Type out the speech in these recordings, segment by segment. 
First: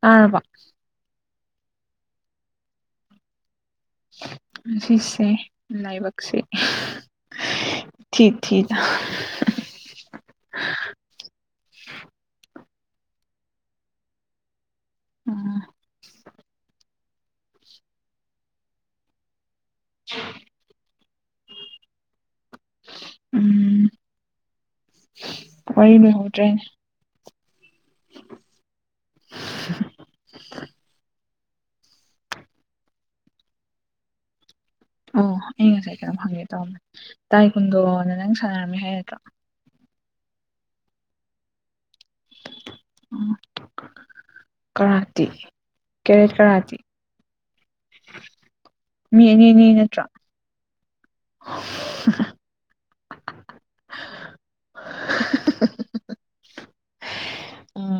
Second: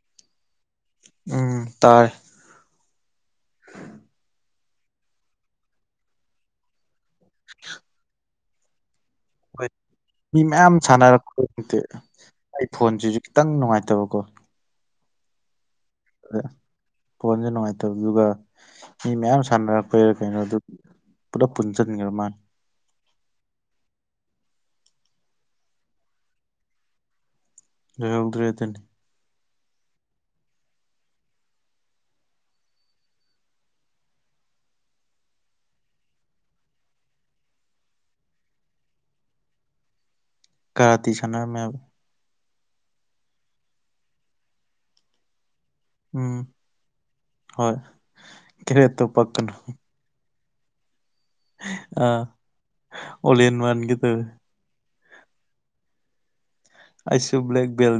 ꯇꯥꯔꯕꯣ ꯎꯝ ꯇꯥꯥꯢ ꯉꯁꯤꯁꯦ ꯂꯥꯏꯕꯛꯁꯦ ꯏꯊꯤ ꯊꯤꯗ ꯍꯣꯏ ꯃꯤ ꯃꯌꯥꯝ ꯁꯥꯟꯅꯔꯛꯄ ꯅꯤꯅꯒꯣ ꯑꯩ ꯐꯣꯟꯖꯤꯖꯨ ꯈꯤꯇꯪ ꯅꯨꯡꯉꯥꯏꯇꯕꯀꯣ ꯎꯝ ꯎꯝ ꯐꯣꯟꯁꯦ ꯅꯨꯡꯉꯥꯏꯇꯕꯗꯨꯒ ꯃꯤ ꯃꯌꯥꯝ ꯁꯥꯟꯅꯔꯛꯄꯩꯔ ꯀꯩꯅꯣ ꯑꯗꯨꯒꯤ ꯄꯨꯔꯞ ꯄꯨꯟꯅ ꯆꯠꯃꯤꯟꯅꯕ ꯃꯥꯜꯂꯦ ꯎꯝ ꯋꯥꯔꯤ ꯂꯣꯏꯍꯧꯗ꯭ꯔꯦꯅꯦ ꯂꯣꯏꯍꯧꯗ꯭ꯔꯦꯗ [inaudible] ꯑꯣ ꯑꯩ ꯉꯁꯥꯏ ꯀꯩꯅꯣꯝ ꯍꯪꯒꯦ ꯇꯧꯔꯝꯕꯅꯦ ꯇꯥꯥꯏ ꯀꯨꯟꯗꯣ ꯅꯪ ꯁꯥꯟꯅꯔꯝꯃꯦ ꯍꯥꯏ ꯅꯠꯇ꯭ꯔꯣ ꯀꯥꯔꯇꯤ ꯁꯥꯟꯅꯔꯝꯃꯦ ꯍꯥꯢꯕꯅꯦ ꯑꯣ ꯀꯥꯔꯇꯤ ꯀꯦꯔꯦꯠ ꯎꯝ ꯀꯔꯥꯇꯤ ꯍꯣꯏ ꯀꯦꯔꯦꯠꯇꯣ ꯃꯤ ꯑꯅꯤ ꯄꯛꯀꯅꯨ ꯑꯅꯤ ꯅꯠꯇ꯭ꯔꯣ ꯑ ꯑꯣꯂꯦꯟ ꯃꯥꯟꯒꯦ ꯇꯧꯋꯤ ꯍ [unintelligible] ꯑꯩꯁꯨ ꯕ꯭ꯂꯦꯛ ꯕꯦꯜ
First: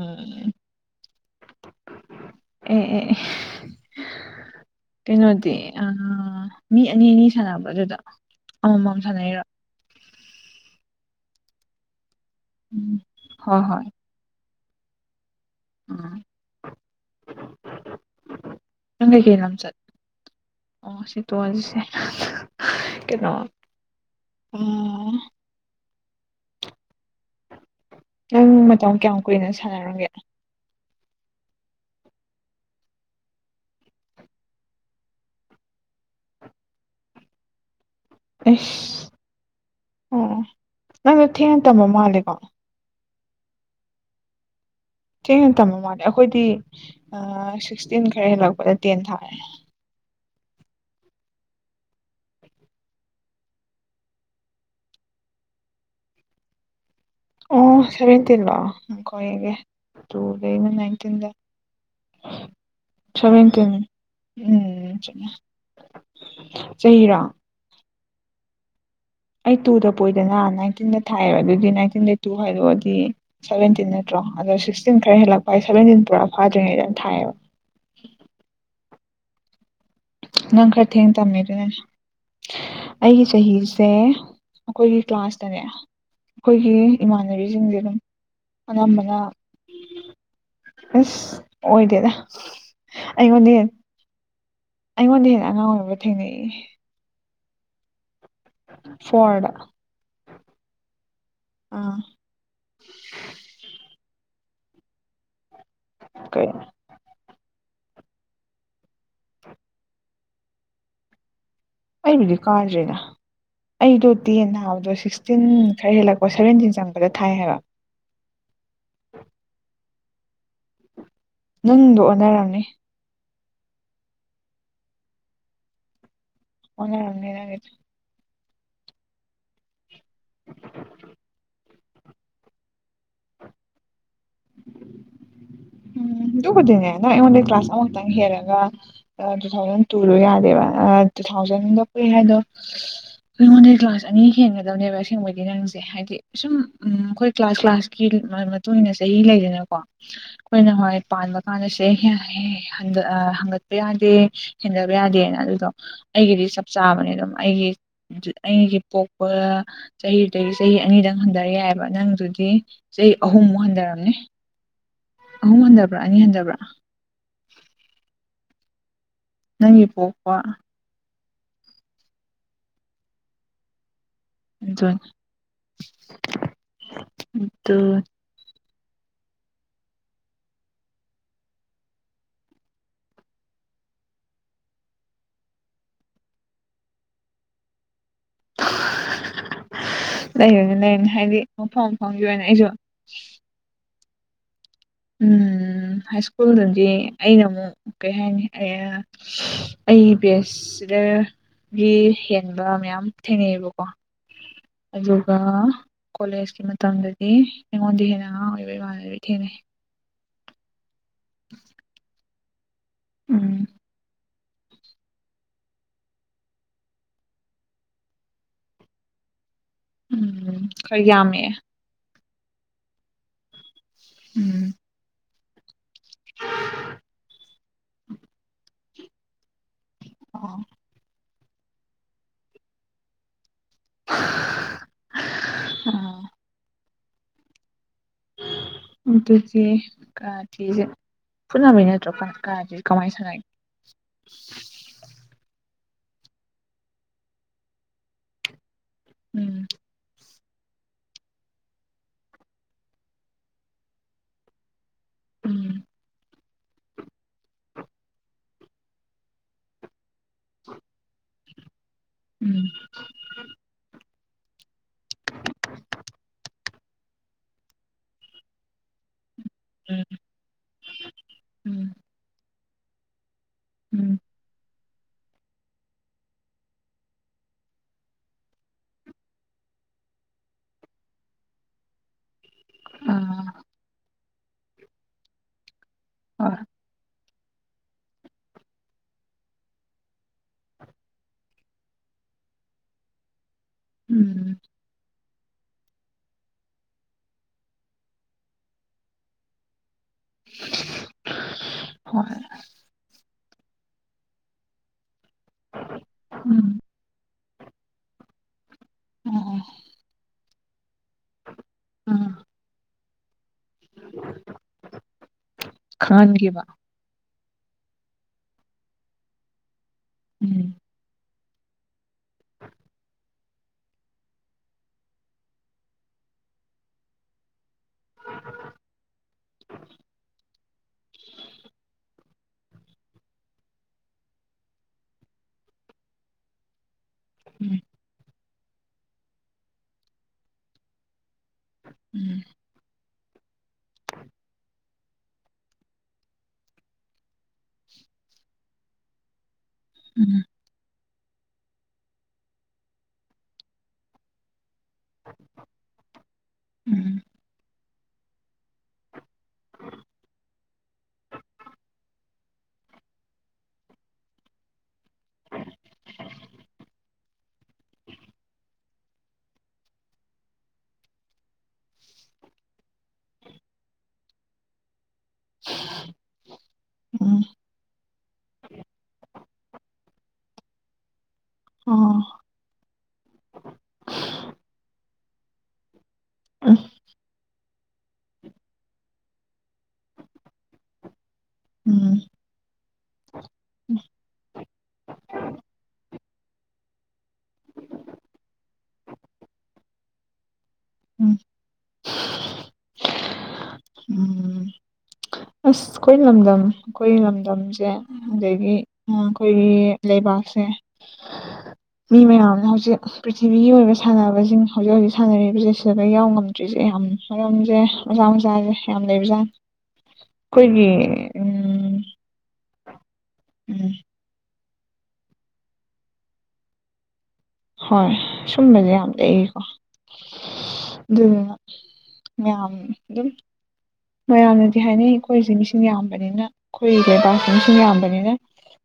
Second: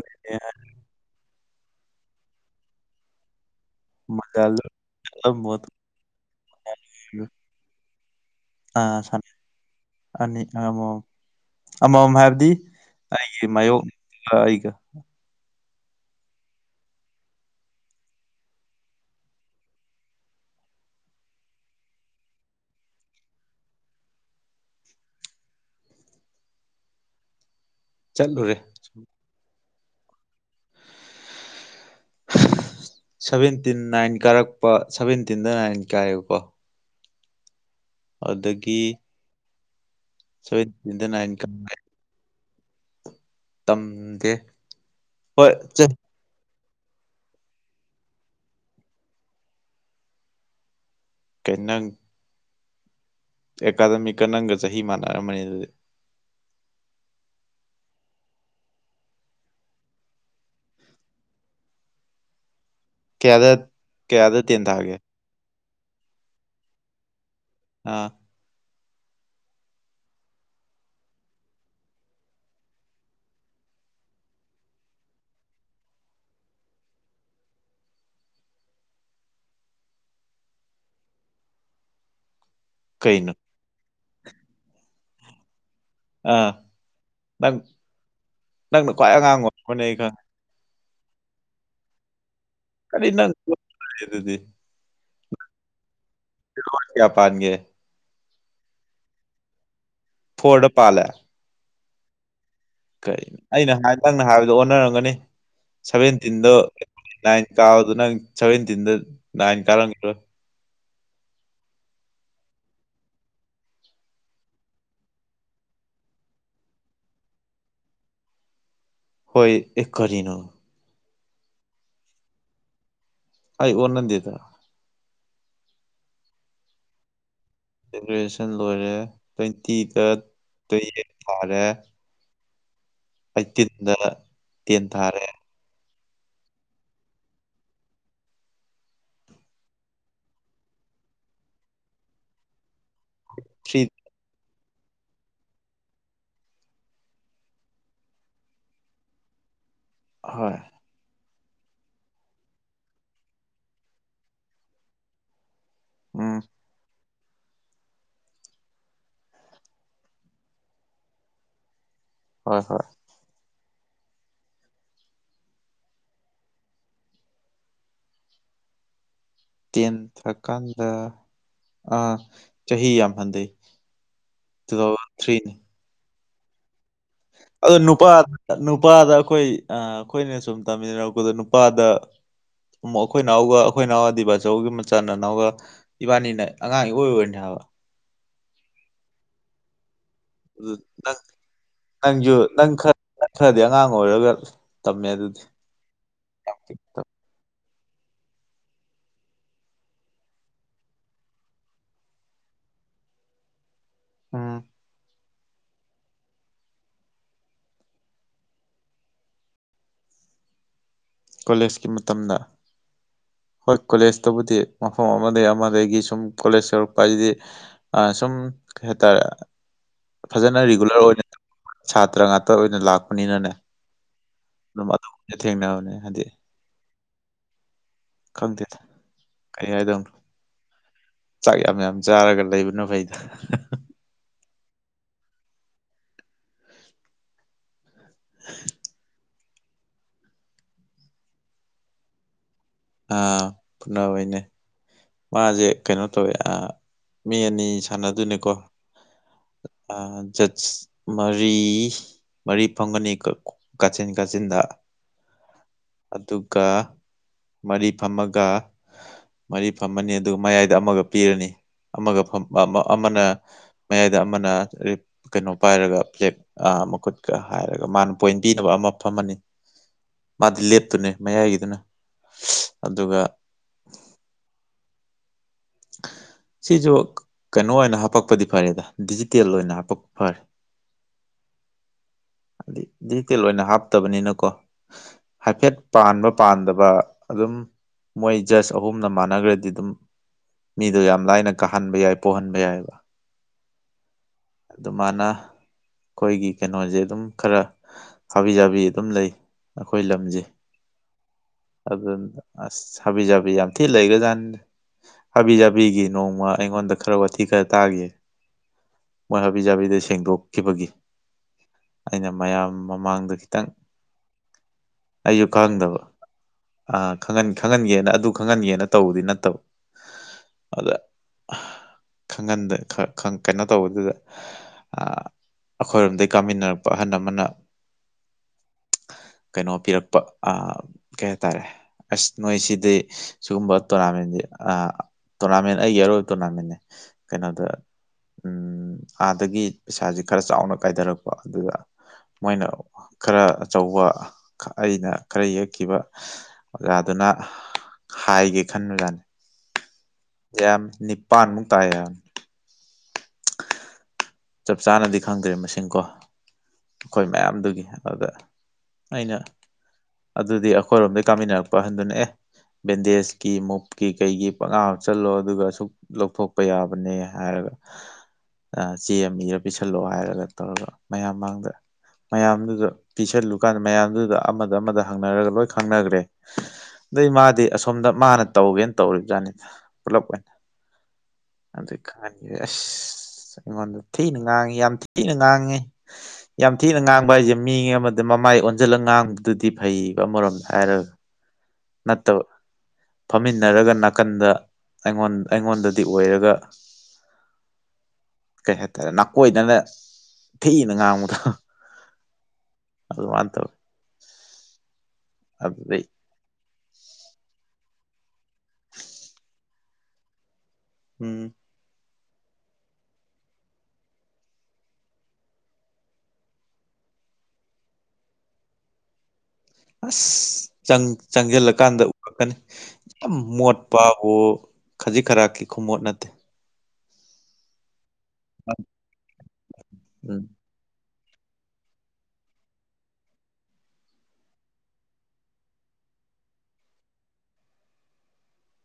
ꯑꯦ ꯑꯦ ꯃꯖꯥꯜꯗꯣ ꯀꯩꯅꯣꯗꯤ ꯂꯝꯕꯣꯠ ꯑꯥ ꯃꯤ ꯑꯅꯤ ꯑꯅꯤ ꯁꯥꯟꯅꯕ꯭ꯔꯥ ꯑꯗꯨꯗꯣ ꯑꯥꯅ ꯑꯅꯤ ꯑꯃꯃꯝ ꯑꯃꯃꯝ ꯍꯥꯏꯕꯗꯤ ꯎꯝ ꯑꯩꯒꯤ ꯍꯣꯏ ꯍꯣꯏ ꯃꯌꯣꯛꯒ ꯑꯩꯒ ꯎꯝ ꯆꯩ ꯀꯦ ꯂꯝꯝ ꯆꯠ [unintelligible] [unintelligible] ꯑꯣ ꯇꯣꯁꯦ [unintelligible] ꯀꯩꯅꯣ ꯑꯣ ꯅꯪ ꯆꯠꯂꯨꯔꯦ ꯃꯇꯝ ꯀꯌꯥꯝ ꯀꯨꯏꯅ ꯁꯥꯟꯅꯔꯝꯒꯦ ꯁꯚꯦꯟꯇꯤꯟ ꯅꯥꯏꯟ ꯀꯥꯔꯛꯄ ꯁꯚꯦꯟꯇꯤꯟꯗ ꯅꯥꯏꯟ ꯀꯥꯏꯑꯦꯕꯀꯣ ꯑꯗꯥꯒꯤ ꯑꯩꯁ ꯑꯣ ꯑꯣ ꯅꯪꯗꯤ ꯅꯥꯏꯟ ꯊꯦꯡꯅ ꯇꯝꯕ ꯃꯥꯜꯂꯦꯀꯣ ꯇꯝꯗꯦ ꯊꯦꯡꯅ ꯍꯣꯏ ꯇꯝꯃ ꯃꯥꯂꯦ ꯑꯩꯈꯣꯏꯗꯤ ꯁꯤꯛꯁꯇꯤꯟ ꯈꯔ ꯍꯦꯜꯂꯛꯄꯗ ꯇꯦꯟ ꯊꯥꯔꯦ ꯀꯩꯅꯣ ꯅꯪ ꯑꯦꯀꯥꯗꯃꯤꯛꯀ ꯅꯪꯒ ꯆꯍꯤ ꯃꯥꯟꯅꯔꯝꯃꯅꯤ ꯑꯗꯨꯗꯤ ꯑꯣ ꯁꯚꯦꯟꯇꯤꯟꯔꯣ [unintelligible] ꯂꯩꯟꯇꯤꯟꯗ ꯎꯝ ꯀꯌꯥꯗ ꯁꯚꯦꯟꯇꯤꯟ ꯀꯌꯥꯗ ꯇꯦꯟ ꯊꯥꯒꯦ ꯎꯝ ꯆꯍꯤꯔꯣ ꯑꯥ ꯑꯩ ꯇꯨꯗ ꯄꯣꯛꯢꯗꯅ ꯅꯥꯏꯟꯇꯤꯟꯗ ꯊꯥꯏꯑꯦꯕ ꯑꯗꯨꯗꯤ ꯅꯥꯏꯟꯇꯤꯟꯗ ꯇꯨ ꯈꯥꯏꯗꯣꯛꯑꯗꯤ ꯁꯚꯦꯟꯇꯤꯟ ꯅꯠꯇ꯭ꯔꯣ ꯑꯗꯣ ꯁꯤꯛꯁꯇꯤꯟ ꯈꯔ ꯍꯦꯜꯂꯛꯄ ꯍꯥꯏ ꯁꯦꯚꯦꯟꯇꯤꯟ ꯄꯨꯔꯥ ꯐꯥꯗ꯭ꯔꯤꯉꯩꯗ ꯊꯥꯏꯌꯦꯕ ꯅꯪ ꯈꯔ ꯊꯦꯡꯅ ꯇꯝꯃꯦ ꯑꯗꯨꯢꯅꯦ ꯑꯩꯒꯤ ꯀꯩꯅꯣ ꯆꯍꯤꯁꯦ ꯑꯩꯈꯣꯏꯒꯤ ꯀ꯭ꯂꯥꯁꯇꯅꯦ ꯑꯥ ꯑꯩꯈꯣꯏꯒꯤ ꯅꯪ ꯏꯃꯥꯟꯅꯕꯤꯁꯤꯡꯁꯦ ꯑꯗꯨꯝ ꯅꯪꯅ ꯈ꯭ꯋꯥꯏ ꯑꯅꯝꯕꯅ ꯑꯉꯥꯡ ꯑꯣꯏꯔꯝꯃꯅꯤ ꯑꯩ ꯈꯪꯉꯦ ꯑꯁ ꯑꯣꯏꯗꯦꯗ ꯀꯔꯤ ꯅꯪ ꯑꯗꯨꯗꯤ ꯑꯩꯉꯣꯟꯗꯩ ꯍꯦꯟꯅ ꯑꯉꯥꯡ ꯑꯣꯏꯕ ꯊꯦꯡꯅꯩ ꯂꯣꯟ ꯀꯌꯥ ꯄꯥꯟꯒꯦ ꯐꯣꯔꯗꯥ ꯐꯣꯔꯗꯥ ꯄꯥꯜꯦ ꯑꯥ ꯀꯩ ꯑꯩꯅ ꯍꯥꯏ ꯅꯪꯅ ꯍꯥꯏꯕꯗꯣ ꯑꯣꯟꯅꯔꯝꯒꯅꯤ ꯀꯩ ꯁꯚꯦꯟꯇꯤꯟꯗꯣ ꯅꯥꯏꯟ ꯀꯥꯕꯗ ꯅꯪ ꯁꯚ‌ꯦꯟꯇꯤꯟꯗ‌ꯣ ꯅꯥꯏꯟ ꯀꯥꯔꯝ ꯒꯤꯔ‌ꯣꯏ ꯑꯩꯕꯨꯗꯤ ꯀꯥꯗ꯭ꯔꯦꯅ ꯑꯩꯗꯣ ꯇ‌ꯦꯟ ꯊꯥꯕꯗꯣ ꯁꯤꯛꯁꯇꯤꯟ ꯈꯔ ꯍꯦꯜꯂꯛꯄ ꯁꯚꯦꯟꯇꯤꯟ ꯆꯉꯛꯄꯗ ꯊꯥꯏ ꯍꯥꯏꯕ ꯍꯣꯏ ꯑꯦ ꯀꯔꯤꯅꯣ ꯅꯪꯗꯣ ꯑꯣꯟꯅꯔꯝꯅꯤ ꯑꯩ ꯑꯣꯅꯗ‌ꯦ ꯗꯥ ꯑꯣꯅꯔꯝꯅꯤ ꯅꯪꯒꯤꯗ‌ꯣ ꯒ꯭ꯔꯦꯖꯨꯋ‌ꯦꯁꯟ ꯂꯣꯏꯔꯦ ꯇ꯭ꯋꯦꯟꯇꯤꯗ ꯇꯨꯋ‌ꯦꯞ ꯊꯥꯔꯦ ꯑꯩ ꯇꯤꯟꯗ ꯇꯦꯟ ꯊꯥꯔꯦ ꯎꯝ ꯗꯨꯕꯨꯗꯤ ꯅ‌ꯦ ꯅꯪ ꯑꯩꯉꯣꯟꯗꯩ ꯀ꯭ꯂꯥꯁ ꯑꯃꯥ ꯈꯛꯇꯪ ꯍꯦꯜꯂꯒ ꯇꯨ ꯊꯥꯎꯖꯟ ꯇꯨꯗꯣ ꯌꯥꯗꯦꯕ ꯇꯨ ꯊꯥꯎꯖꯟꯗ ꯀꯨꯏ ꯍꯥꯏꯗꯣ ꯑꯩꯉ‌ꯣꯟ ꯗꯩ ꯊ꯭ꯔꯤ ꯀ꯭ꯂꯥꯁ ꯑꯅꯤ ꯍꯦꯟꯒꯗꯕꯅꯦꯕ ꯑꯁꯦꯡꯕꯩꯗꯤ ꯅꯪꯁꯦ ꯍꯥꯏꯗꯤ ꯁꯨꯝ ꯎꯝ ꯑꯩꯈꯣꯏ ꯀ꯭ꯂꯥꯁ ꯀ꯭ꯂꯥꯁꯀꯤ ꯃꯇꯨꯡ ꯏꯟꯅ ꯆꯍꯤ ꯂꯩꯗꯅꯀꯣ ꯍꯣꯏ ꯑꯈꯣꯏ ꯅꯍꯋꯥꯏ ꯄꯥꯟꯕ ꯀꯥꯟꯗ [unintelligible] ꯍꯡꯒꯠꯄ ꯌꯥꯗꯦ ꯆꯤꯡꯗꯕ ꯌꯥꯗꯦꯅ ꯑꯗꯨꯗꯣ ꯎꯝ ꯑꯩꯒꯤꯗꯤ ꯆꯞ ꯆꯥꯕꯅꯦ ꯑꯗꯨꯝ ꯑꯩꯒꯤ ꯑꯩꯒꯤ ꯄꯣꯛꯄ ꯆꯍꯤꯗꯨꯗꯒꯤ ꯆꯍꯤ ꯑꯅꯤꯗꯪ ꯍꯟꯗꯔ ꯌꯥꯏꯌ‌ꯦꯕ ꯅꯪꯗꯨ ꯗꯤ ꯍꯣꯏ ꯍꯣꯏ ꯆꯍꯤ ꯑꯍꯨꯝꯃꯨꯛ ꯍꯟꯗꯔꯝꯅꯤ ꯑꯍꯨꯝ ꯍꯟꯗꯕ꯭ꯔꯥ ꯑꯅꯤ ꯍꯟꯗꯕ꯭ꯔꯥ ꯅꯪꯒꯤ ꯄꯣꯛꯄ ꯑ ꯑ ꯆꯍꯤ ꯌꯥꯝ ꯍꯟꯗꯩ ꯇꯨ ꯑꯗꯨꯅꯤ ꯊꯥꯎꯖꯟ ꯊ꯭ꯔꯤꯅꯤ ꯑꯗ ꯑꯗꯨ ꯅꯨꯄꯥ ꯅꯨꯄꯥꯗ ꯑꯩꯈꯣꯏ ꯑꯥ ꯑꯩꯈꯣꯏꯅ ꯁꯨꯝ ꯇꯝꯃꯤꯟ ꯅꯔꯛꯄꯗ ꯅꯨꯄꯥꯗ ꯑꯃꯨꯛ ꯑꯈꯣꯏ ꯅꯥꯎꯒ ꯑꯈꯣꯏ ꯏꯅꯥꯎ ꯑꯗꯤ ꯕꯥꯆꯧꯒꯤ ꯃꯆꯥ ꯅꯅꯥꯎꯒ ꯏꯕꯥꯅꯤꯅ ꯑꯉꯥꯡ ꯏꯑꯣꯏ ꯑ‌ꯣꯏꯔꯤꯅꯦ ꯍꯥꯏꯕ ꯑꯗꯨ ꯂꯩꯔꯅꯤ ꯂꯩꯔꯅꯤ ꯍꯥꯏꯗꯤ ꯃꯐꯝ ꯃꯐꯝꯒꯤ ꯑꯣꯏꯅ ꯑꯩꯖꯨ ꯅꯠꯇ꯭ꯔꯗꯤ ꯑꯉꯥꯡ ꯑꯣꯏꯔꯒ ꯇꯝꯃꯦ ꯑꯗꯨꯗꯤ ꯎꯝ ꯍꯥꯏꯁ ꯀꯨꯜꯗꯗꯤ ꯑꯩꯅ ꯑꯃꯨꯛ ꯀꯩ ꯍꯥꯏꯅꯤ ꯑꯩ ꯕꯦꯁ ꯁꯤꯗꯒꯤ ꯍꯦꯟꯕ ꯃꯌꯥꯝ ꯊꯦꯡꯅꯩꯌꯦꯕꯀꯣ ꯎꯝ ꯑꯗꯨ ꯒ ꯀꯣꯂꯦꯖꯀꯤ ꯃꯇꯝꯗꯗꯤ ꯑꯩꯉꯣꯟꯗꯩ ꯍꯦꯟꯅ ꯑꯉꯥꯡ ꯑꯣꯏꯕ ꯏꯃꯥꯟꯅꯕꯤ ꯊꯦꯡꯅꯩ ꯀꯣꯂꯦꯖꯀꯤ ꯃꯇꯝꯗ ꯎꯝ ꯍꯣꯏ ꯀꯣꯂꯦꯖ ꯇꯧꯕꯨꯗꯤ ꯃꯐꯝ ꯑꯃꯗꯒꯤ ꯑꯃꯗꯒꯤ ꯁꯨꯝ ꯀꯣꯂꯦꯖ ꯌꯧꯔꯛꯄ ꯍꯥꯏꯁꯤꯗꯤ ꯑ ꯁꯨꯝ ꯀꯩ ꯍꯥꯏꯇꯥꯔ‌ꯦ ꯐꯖꯅ ꯎꯝ ꯔꯤꯒꯨꯂꯔ ꯈꯔ ꯑꯣꯏꯅ ꯌꯥꯝꯃꯛꯑꯦ ꯁꯥꯇ꯭ꯔ ꯉꯥꯛꯇ ꯑꯣꯏꯅ ꯂꯥꯛꯄꯅꯤꯅꯅꯦ ꯎꯝ ꯃꯅꯨꯡ ꯗꯥ ꯊꯦꯡꯅꯕꯗꯨꯅꯗꯤ ꯈꯪꯗꯦꯗ ꯀꯩ ꯍꯥꯏꯗꯧꯅꯣ ꯑꯣ ꯆꯥꯛ ꯌꯥꯝ ꯌꯥꯝ ꯆꯥꯔꯒ ꯂꯩꯕꯅ ꯐꯩꯗ ꯑꯣ ꯑꯗꯨꯗꯤ ꯀꯔꯥꯇꯤꯖ‌ꯦ ꯐꯨꯅꯕꯩ ꯅꯠꯇ꯭ꯔ‌ꯣ ꯀꯥ ꯀꯔꯥꯇꯤ ꯀꯃꯥꯏ ꯁꯥꯟꯅꯩ ꯑꯥ ꯐꯨꯅꯕꯩꯅꯦ ꯃꯥꯁꯦ ꯀꯩꯅꯣ ꯇꯧꯋꯦ ꯃꯤ ꯑꯅꯤ ꯁꯥꯟꯅꯗꯣꯏꯅꯤꯀꯣ ꯎꯝ ꯑꯥ ꯖꯥꯁꯆ ꯃꯔꯤ ꯃꯔꯤ ꯐꯪꯒꯅꯤ ꯀꯥꯆꯤꯟ ꯀꯥꯆꯤꯟꯗ ꯎꯝ ꯑꯗꯨꯒ ꯃꯔꯤ ꯐꯝꯃꯒ ꯃꯔꯤ ꯐꯝꯃꯅꯤ ꯑꯗꯨꯒ ꯃꯌꯥꯏꯗ ꯑꯃꯒ ꯄꯤꯔꯅꯤ ꯑꯃꯒ ꯎꯝ ꯑꯃꯅ ꯃꯌꯥꯏꯗ ꯑꯃꯅ ꯀꯩꯅꯣ ꯄꯥꯏꯔꯒ ꯐ꯭ꯂꯦꯛ ꯃꯈꯨꯠꯀ ꯍꯥꯏꯔꯒ ꯃꯥꯅ ꯄꯣꯏꯟ ꯄꯤꯅꯕ ꯑꯃ ꯐꯝꯃꯅꯤ ꯎꯝ ꯃꯥꯗꯤ ꯂꯦꯞꯇꯨꯢꯅꯦ ꯃꯌꯥꯏꯒꯤꯗꯨꯅ ꯎꯝ ꯑꯗꯨꯒ ꯎꯝ ꯁꯤꯁꯨ ꯀꯩꯅꯣ ꯑꯣꯏꯅ ꯍꯥꯄꯛꯄꯗꯤ ꯐꯔꯦꯗ ꯗꯤꯖꯤꯇꯦꯜ ꯑꯣꯏꯅ ꯍꯥꯄꯛꯄ ꯐꯔꯦ ꯍꯥꯏꯗꯤ ꯗꯤꯖꯤꯇꯦꯜ ꯑꯥ ꯑꯣꯏꯅ ꯍꯥꯞꯇꯕꯅꯤꯅꯀꯣ ꯍꯥꯏꯐꯦꯠ ꯄꯥꯟꯕ ꯍꯣꯏ ꯄꯥꯟꯗꯕ ꯑꯗꯨꯝ ꯃꯣꯏ ꯖꯁ ꯑꯍꯨꯝꯅ ꯃꯥꯟꯅꯈ꯭ꯔꯗꯤ ꯑꯗꯨꯝ ꯃꯤꯗꯣ ꯌꯥꯝ ꯂꯥꯏꯅ ꯀꯥꯍꯟꯕ ꯌꯥꯏ ꯄꯣꯛꯍꯟꯕ ꯌꯥꯏꯑꯦꯕ ꯎꯝ ꯑꯗꯨꯃꯥꯏꯅ ꯑꯩꯈꯣꯏꯒꯤ ꯀꯩꯅꯣꯁꯦ ꯑꯗꯨꯝ ꯈꯔ ꯍꯥꯕꯤ ꯆꯥꯕꯤ ꯑꯗꯨꯝ ꯂꯩ ꯑꯩꯈꯣꯏ ꯂꯝꯁꯦ ꯍꯣꯏ ꯑꯗꯨꯅ ꯑꯁ ꯍꯥꯕꯤ ꯆꯥꯕꯤ ꯌꯥꯝ ꯊꯤ ꯂꯩꯈ꯭ꯔꯥꯖꯥꯠꯅꯤ ꯍꯥꯕꯤꯖꯥꯕꯤꯒꯤ ꯅꯣꯡꯃ ꯎꯝ ꯑꯩꯉꯣꯟꯗ ꯈꯔ ꯋꯥꯊꯤ ꯈꯔ ꯇꯥꯈꯤꯌꯦ ꯃꯣꯏ ꯑꯣ ꯍꯥꯕꯤ ꯆꯥꯕꯤꯗ ꯁꯦꯡꯗꯣꯛꯈꯤꯕꯒꯤ ꯎꯝ ꯑꯩꯅ ꯃꯌꯥꯝ ꯃꯃꯥꯡꯗ ꯈꯤꯇꯪ ꯑꯩꯁꯨ ꯈꯪꯗꯕ ꯈꯪꯍꯟꯈꯤꯕ ꯑ ꯈꯪꯍꯥꯟ ꯈꯪꯍꯟꯒꯦꯅ ꯑꯗꯨ ꯈꯪꯍꯟꯒꯦꯅ ꯇꯧꯕꯗꯤ ꯅꯠꯇꯕ ꯎꯝ ꯑꯗ ꯈꯪꯍꯟꯗ ꯀꯩꯅꯣ ꯇꯧꯕꯗꯨꯗ ꯑꯩꯈꯣꯏꯔꯣꯝꯗꯒꯤ ꯀꯥꯃꯤꯟꯅꯔꯛꯄ ꯑꯍꯜ ꯑꯃꯅ ꯀꯩꯅꯣ ꯄꯤꯔꯛꯄ ꯀꯩ ꯍꯥꯏꯇꯥꯔꯦ ꯑꯁ ꯅꯣꯏꯁꯤꯗꯤ ꯁꯤꯒꯨꯝꯕ ꯇꯣꯔꯅꯥꯃꯦꯟꯁꯦ ꯑꯥ ꯇꯣꯔꯅꯥꯃꯦꯟ ꯑꯩ ꯑꯔꯣꯏꯕ ꯇꯣꯔꯅꯥꯃꯦꯟ ꯀꯩꯅꯣꯗ ꯎꯝ ꯑꯥꯗꯒꯤ ꯄꯩꯁꯥꯁꯦ ꯈꯔ ꯆꯥꯎꯅ ꯀꯥꯏꯊꯔꯛꯄ ꯑꯗꯨꯗ ꯎꯝ ꯃꯣꯏꯅ ꯈꯔ ꯑꯆꯧꯕ ꯑꯩꯅ ꯈꯔ ꯌꯦꯛꯈꯤꯕ ꯑꯣꯖꯥꯗꯨꯅ ꯍꯥꯏꯒꯦ ꯈꯟꯕꯖꯠꯅꯤ ꯎꯝ ꯌꯥꯝ ꯅꯤꯄꯥꯟꯃꯨꯛ ꯇꯥꯢ ꯍꯥꯢꯕꯅꯦ ꯆꯞ ꯆꯥꯅꯗꯤ ꯈꯪꯗ꯭ꯔꯦ ꯃꯁꯤꯡꯀꯣ ꯎꯝ ꯑꯩꯈꯣꯏ ꯃꯌꯥꯝꯗꯨꯒꯤ ꯑꯗꯨꯗ ꯑꯩꯅ ꯑꯗꯨꯗꯤ ꯑꯩꯈꯣꯏꯔꯣꯝꯗꯩ ꯀꯥꯃꯤꯟꯅꯔꯛꯄ ꯑꯍꯟꯗꯨꯅꯦ ꯑꯦ ꯕꯦꯟꯗꯦꯖꯀꯤ ꯃꯣꯞꯀꯤ ꯀꯩꯒꯤ ꯈꯪꯍꯥꯞ ꯍꯥꯞꯆꯜꯂꯣ ꯑꯗꯨꯒ ꯑꯁꯨꯛ ꯂꯧꯊꯣꯛꯄ ꯌꯥꯕꯅꯦ ꯍꯥꯏꯔꯒ ꯆꯦ ꯑꯃ ꯏꯔ ꯄꯤꯁꯜꯂꯛꯑꯣ ꯍꯥꯏꯔꯒ ꯇꯧꯔꯒ ꯃꯌꯥꯝ ꯃꯥꯡꯗ ꯃꯌꯥꯝꯗꯨꯗ ꯄꯤꯁꯜꯂꯨꯀꯥꯟꯗ ꯃꯌꯥꯝꯗꯨꯗ ꯑꯃꯗ ꯑꯃꯗ ꯍꯪꯅꯔꯒ ꯂꯣꯏ ꯈꯪꯅꯈ꯭ꯔꯦ ꯑꯗꯩ ꯎꯝ ꯃꯥꯗꯤ ꯑꯁꯣꯝꯗ ꯃꯥꯅ ꯇꯧꯒꯦꯅ ꯇꯧꯔꯤꯕꯖꯥꯠꯅꯤꯗꯅ ꯄꯨꯂꯞ ꯑꯣꯢꯅ ꯑꯣ ꯑꯩꯉꯣꯟꯗ ꯊꯤꯅ ꯉꯥꯡꯉꯦ ꯌꯥꯝ ꯊꯤꯅ ꯉꯥꯡꯉꯦ ꯌꯥꯝ ꯎꯝ ꯊꯤꯅ ꯉꯥꯡꯕ ꯍꯥꯏꯁꯦ ꯃꯤ ꯑꯃꯗ ꯃꯃꯥꯏ ꯑꯣꯟꯁꯤꯜꯂꯒ ꯉꯥꯡꯕꯗꯨꯗꯤ ꯐꯩꯌꯦꯕ ꯑꯃꯔꯣꯝꯗ ꯍꯥꯏꯔꯒ ꯅꯠꯇꯕ ꯐꯝꯃꯤꯟꯅꯔꯒ ꯎꯝ ꯅꯥꯀꯟꯗ ꯑꯩꯉꯣꯟ ꯑꯩꯉꯣꯟꯗꯗꯤ ꯑꯣꯏꯔꯒ ꯀꯩ ꯍꯥꯏꯇꯥꯔꯦ ꯅꯥꯀꯣꯏꯗꯅ ꯊꯤꯅ ꯉꯥꯡꯕꯗꯣ ꯎꯝ ꯎꯝ [unintelligible] ꯑꯁ ꯑꯩꯈꯣꯏ ꯂꯝꯗꯝ ꯑꯩꯈꯣꯏ ꯂꯝꯗꯝꯁꯦ ꯑꯗꯒꯤ ꯑꯩꯈꯣꯏꯒꯤ ꯂꯩꯕꯥꯛꯁꯦ ꯎꯝ ꯃꯤ ꯃꯌꯥꯝꯅ ꯍꯧꯖꯤꯛ ꯄ꯭ꯔꯤꯊꯤꯕꯤꯒꯤ ꯑꯣꯏꯕ ꯁꯥꯟꯅꯕꯁꯤꯡ ꯍꯧꯖꯤꯛ ꯍꯧꯖꯤꯛ ꯁꯥꯟꯅꯔꯤꯕꯁꯦ ꯁꯤꯗ ꯌꯥꯎ ꯉꯝꯗ꯭ꯔꯤꯁꯦ ꯌꯥꯝꯅ ꯃꯔꯝꯁꯦ ꯃꯁꯥ ꯃꯁꯥꯁꯦ ꯌꯥꯝ ꯂꯩꯕꯖꯥꯠ ꯑꯁꯪ ꯎꯝ ꯆꯪꯁꯤꯜꯂꯀꯥꯟꯗ ꯎꯔꯛꯀꯅꯤ ꯌꯥꯝ ꯎꯝ ꯃꯣꯠꯄꯋ ꯈꯖꯤꯛ ꯈꯔꯀꯤ ꯈꯨꯃꯣꯠ ꯅꯠꯇꯦ ꯍꯣꯏ ꯁꯨꯝꯕꯁꯦ ꯌꯥꯝ ꯂꯩꯏꯀꯣ ꯎꯝ ꯑꯗꯨꯗꯨꯅ ꯃꯥꯌꯥꯝ ꯑꯗꯨꯝ ꯃꯌꯥꯝꯅꯗꯤ ꯍꯥꯏꯅꯩ ꯑꯩꯈꯣꯏꯁꯦ ꯃꯤꯁꯤꯡ ꯌꯥꯝꯕꯅꯤꯅ ꯑꯩꯈꯣꯏ ꯂꯩꯕꯥꯛꯁꯤ ꯃꯤꯁꯤꯡ ꯌꯥꯝꯕꯅꯤꯅ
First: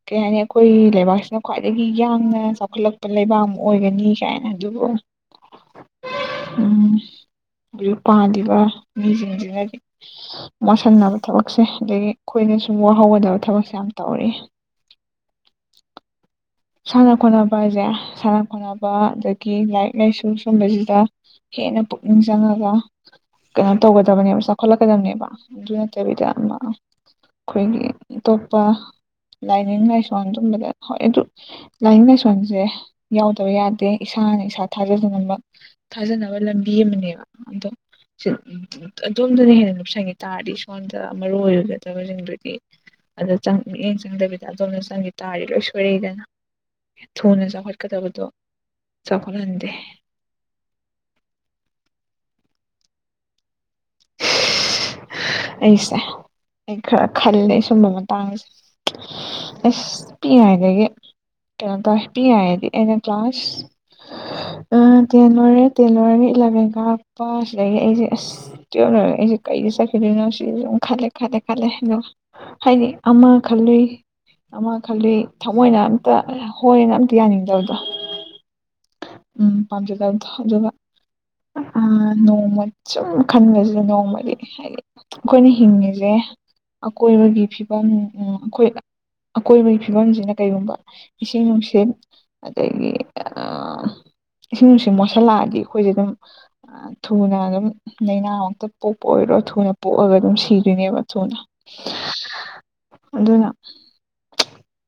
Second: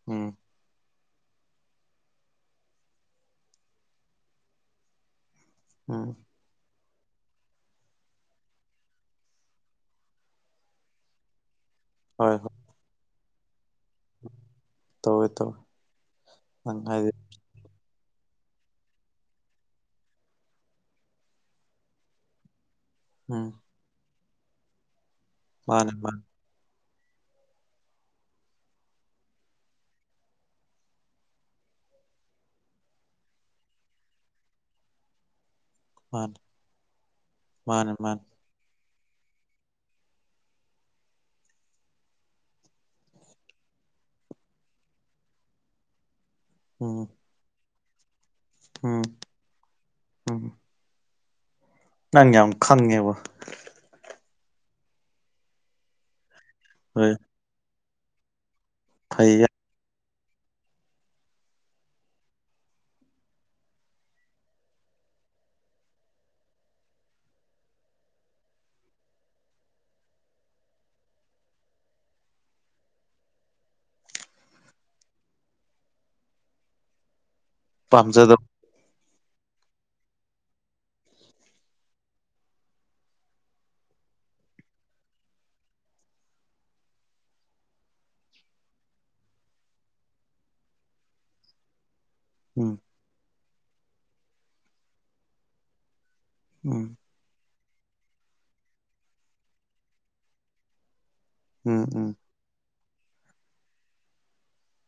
ꯀꯦ ꯎꯝ ꯍꯥꯏꯅꯤ ꯑꯩꯈꯣꯏ ꯂꯩꯕꯥꯛꯁꯤꯅ ꯈ꯭ꯋꯥꯏꯗꯒꯤ ꯌꯥꯡꯅ ꯆꯥꯎꯈꯠꯂꯛꯄ ꯂꯩꯕꯥꯛ ꯑꯃ ꯑꯣꯏꯒꯅꯤ ꯀꯥꯏꯅ ꯑꯗꯨꯕꯨ [inaudible] ꯎꯝ ꯎꯝ ꯍꯧꯖꯤꯛ ꯄꯥꯜꯂꯤꯕ ꯃꯤꯁꯤꯡꯁꯤꯅꯗꯤ ꯃꯣꯠꯁꯟꯅꯕ ꯊꯕꯛꯁꯦ ꯑꯗꯒꯤ ꯍꯣꯏ ꯍꯣꯏ ꯑꯩꯈꯣꯏꯅ ꯁꯨꯝ ꯋꯥꯍꯧꯒꯗꯕ ꯊꯕꯛꯁꯦ ꯌꯥꯝ ꯇꯧꯔꯛꯏ ꯇꯧꯋꯦ ꯇꯧ ꯁꯥꯟꯅ ꯈꯣꯠꯅꯕ ꯍꯥꯏꯖꯦ ꯁꯥꯟꯅ ꯈꯣꯠꯅꯕ ꯑꯗꯒꯤ ꯂꯥꯏꯔꯤꯛ ꯂꯥꯏꯁꯨ ꯁꯨꯝꯕꯁꯤꯗ ꯍꯦꯟꯅ ꯄꯨꯛꯅꯤꯡ ꯆꯪꯉꯒ ꯎꯝ ꯑꯗꯨꯃꯥꯏꯟ ꯇꯧꯒꯗꯕꯅꯦꯕ ꯆꯥꯎꯈꯠꯂꯛꯀꯗꯕꯅꯦꯕ ꯑꯗꯨ ꯃꯥꯅꯦ ꯃꯥꯅꯦ ꯅꯠꯇꯕꯤꯗ ꯑꯃ ꯑꯩꯈꯣꯏꯒꯤ ꯑꯇꯣꯞꯄ ꯂꯥꯏꯅꯤꯡ ꯂꯥꯏꯁꯣꯟ ꯑꯗꯨꯝꯕꯗ ꯍꯣꯏ ꯑꯗꯨ ꯂꯥꯏꯅꯤꯡ ꯂꯥꯏꯁꯣꯟꯁꯦ ꯌꯥꯎꯗꯕ ꯌꯥꯗꯦ ꯏꯁꯥꯅ ꯏꯁꯥ ꯊꯥꯖꯗꯨꯅꯃꯛ ꯃꯥꯅꯦ ꯊꯥꯖꯅꯕ ꯂꯝꯕꯤ ꯑꯃꯅꯦꯕ ꯑꯗꯣ ꯃꯥꯅꯦ ꯃꯥꯅꯦ ꯁꯤ ꯎ ꯑꯗꯣꯝꯗꯅ ꯍꯦꯟꯅ ꯂꯨꯞꯁꯟꯈꯤ ꯇꯥꯔꯗꯤ ꯁꯣꯝꯗ ꯃꯔꯨ ꯑꯣꯏꯒꯗꯕꯁꯤꯡꯗꯨꯗꯤ ꯑꯗꯣ ꯃꯤꯠꯌꯦꯡ ꯆꯪꯗꯕꯤꯗ ꯑꯗꯣꯝꯗꯥ ꯆꯪꯒꯤ ꯇꯥꯔꯗꯤ ꯂꯣꯏ ꯁꯣꯏꯔꯛꯏꯗꯅ ꯎꯝ ꯊꯨꯅ ꯆꯥꯎꯈꯠꯀꯗꯕꯗꯣ ꯎꯝ ꯆꯥꯎꯈꯠꯍꯟꯗꯦ ꯎꯝ ꯅꯪ ꯌꯥꯝ ꯈꯪꯉꯦꯕꯣ ꯑꯩꯁꯦ ꯑꯩ ꯈꯔ ꯍꯣꯏ ꯈꯜꯂꯦ ꯁꯨꯝꯕ ꯃꯇꯥꯡꯁꯦ ꯐꯩꯌꯦ ꯑꯁ ꯄꯤ ꯌꯥꯥꯏꯗꯒꯤ ꯀꯩꯅꯣ ꯇꯧꯋꯦ ꯄꯤꯛꯏꯉꯩ ꯍꯥꯏꯗꯤ ꯑꯩꯅ ꯀ꯭ꯂꯥꯁ ꯑ ꯇꯦꯟ ꯂꯣꯏꯔꯦ ꯇꯦꯟ ꯂꯣꯏꯔꯒ ꯏꯂꯚꯦꯟ ꯀꯥꯔꯛꯄ ꯁꯤꯗꯒꯤ ꯑꯩꯁꯦ ꯑꯁ ꯇꯨꯌꯦꯜ꯭ꯕ ꯂꯣꯏꯔꯥ ꯑꯩꯁꯦ ꯀꯩꯗ ꯆꯠ ꯀꯅꯣ ꯁꯤ ꯑꯗꯨ ꯈꯜꯂꯦ ꯈꯜꯂꯦ ꯈꯜꯂꯦ ꯑꯗꯣ ꯍꯥꯏꯗꯤ ꯑꯃ ꯈꯜꯂꯨꯏ ꯑꯃ ꯈꯜꯂꯤ ꯊꯃꯣꯏꯅ ꯑꯝꯇ ꯍꯣꯏꯅ ꯑꯝꯇ ꯌꯥꯅꯤꯡꯗꯕꯗꯣ ꯄꯥꯝꯖꯗꯕ ꯎꯝ ꯄꯥꯃꯖꯗꯕꯗꯣ ꯑꯗꯨꯒꯥ ꯑ ꯅꯣꯡꯃ ꯁꯨꯝ ꯈꯟꯕꯕꯁꯤꯗꯤ ꯅꯣꯡꯃꯗꯤ ꯍꯥꯏꯗꯤ ꯑꯩꯈꯣꯏꯅ ꯍꯤꯡꯉꯤꯁꯦ ꯑꯀꯣꯏꯕꯒꯤ ꯐꯤꯕꯝ ꯑꯩꯈꯣꯏ ꯑꯀꯣꯏꯕꯒꯤ ꯐꯤꯕꯝꯁꯤꯅ ꯀꯔꯤꯒꯨꯝꯕ ꯏꯁꯤꯡ ꯅꯨꯡꯁꯤꯠ ꯎꯝ ꯑꯗꯒꯤ ꯏꯁꯤꯡ ꯅꯨꯡꯁꯤ ꯃꯣꯠꯁꯤꯜꯂꯛꯑꯗꯤ ꯑꯩꯈꯣꯏꯁꯦ ꯑꯗꯨꯝ ꯎꯝ ꯊꯨꯅ ꯑꯗꯨꯝ ꯂꯩꯅꯥ ꯃꯛꯇ ꯄꯣꯛꯄ ꯑꯣꯏꯔꯣ ꯊꯨꯅ ꯄꯣꯛꯑꯒ ꯑꯗꯨꯝ ꯁꯤꯗꯣꯏꯅꯦꯕ ꯊꯨꯅ ꯎꯝ ꯎꯝ ꯑꯗꯨꯅ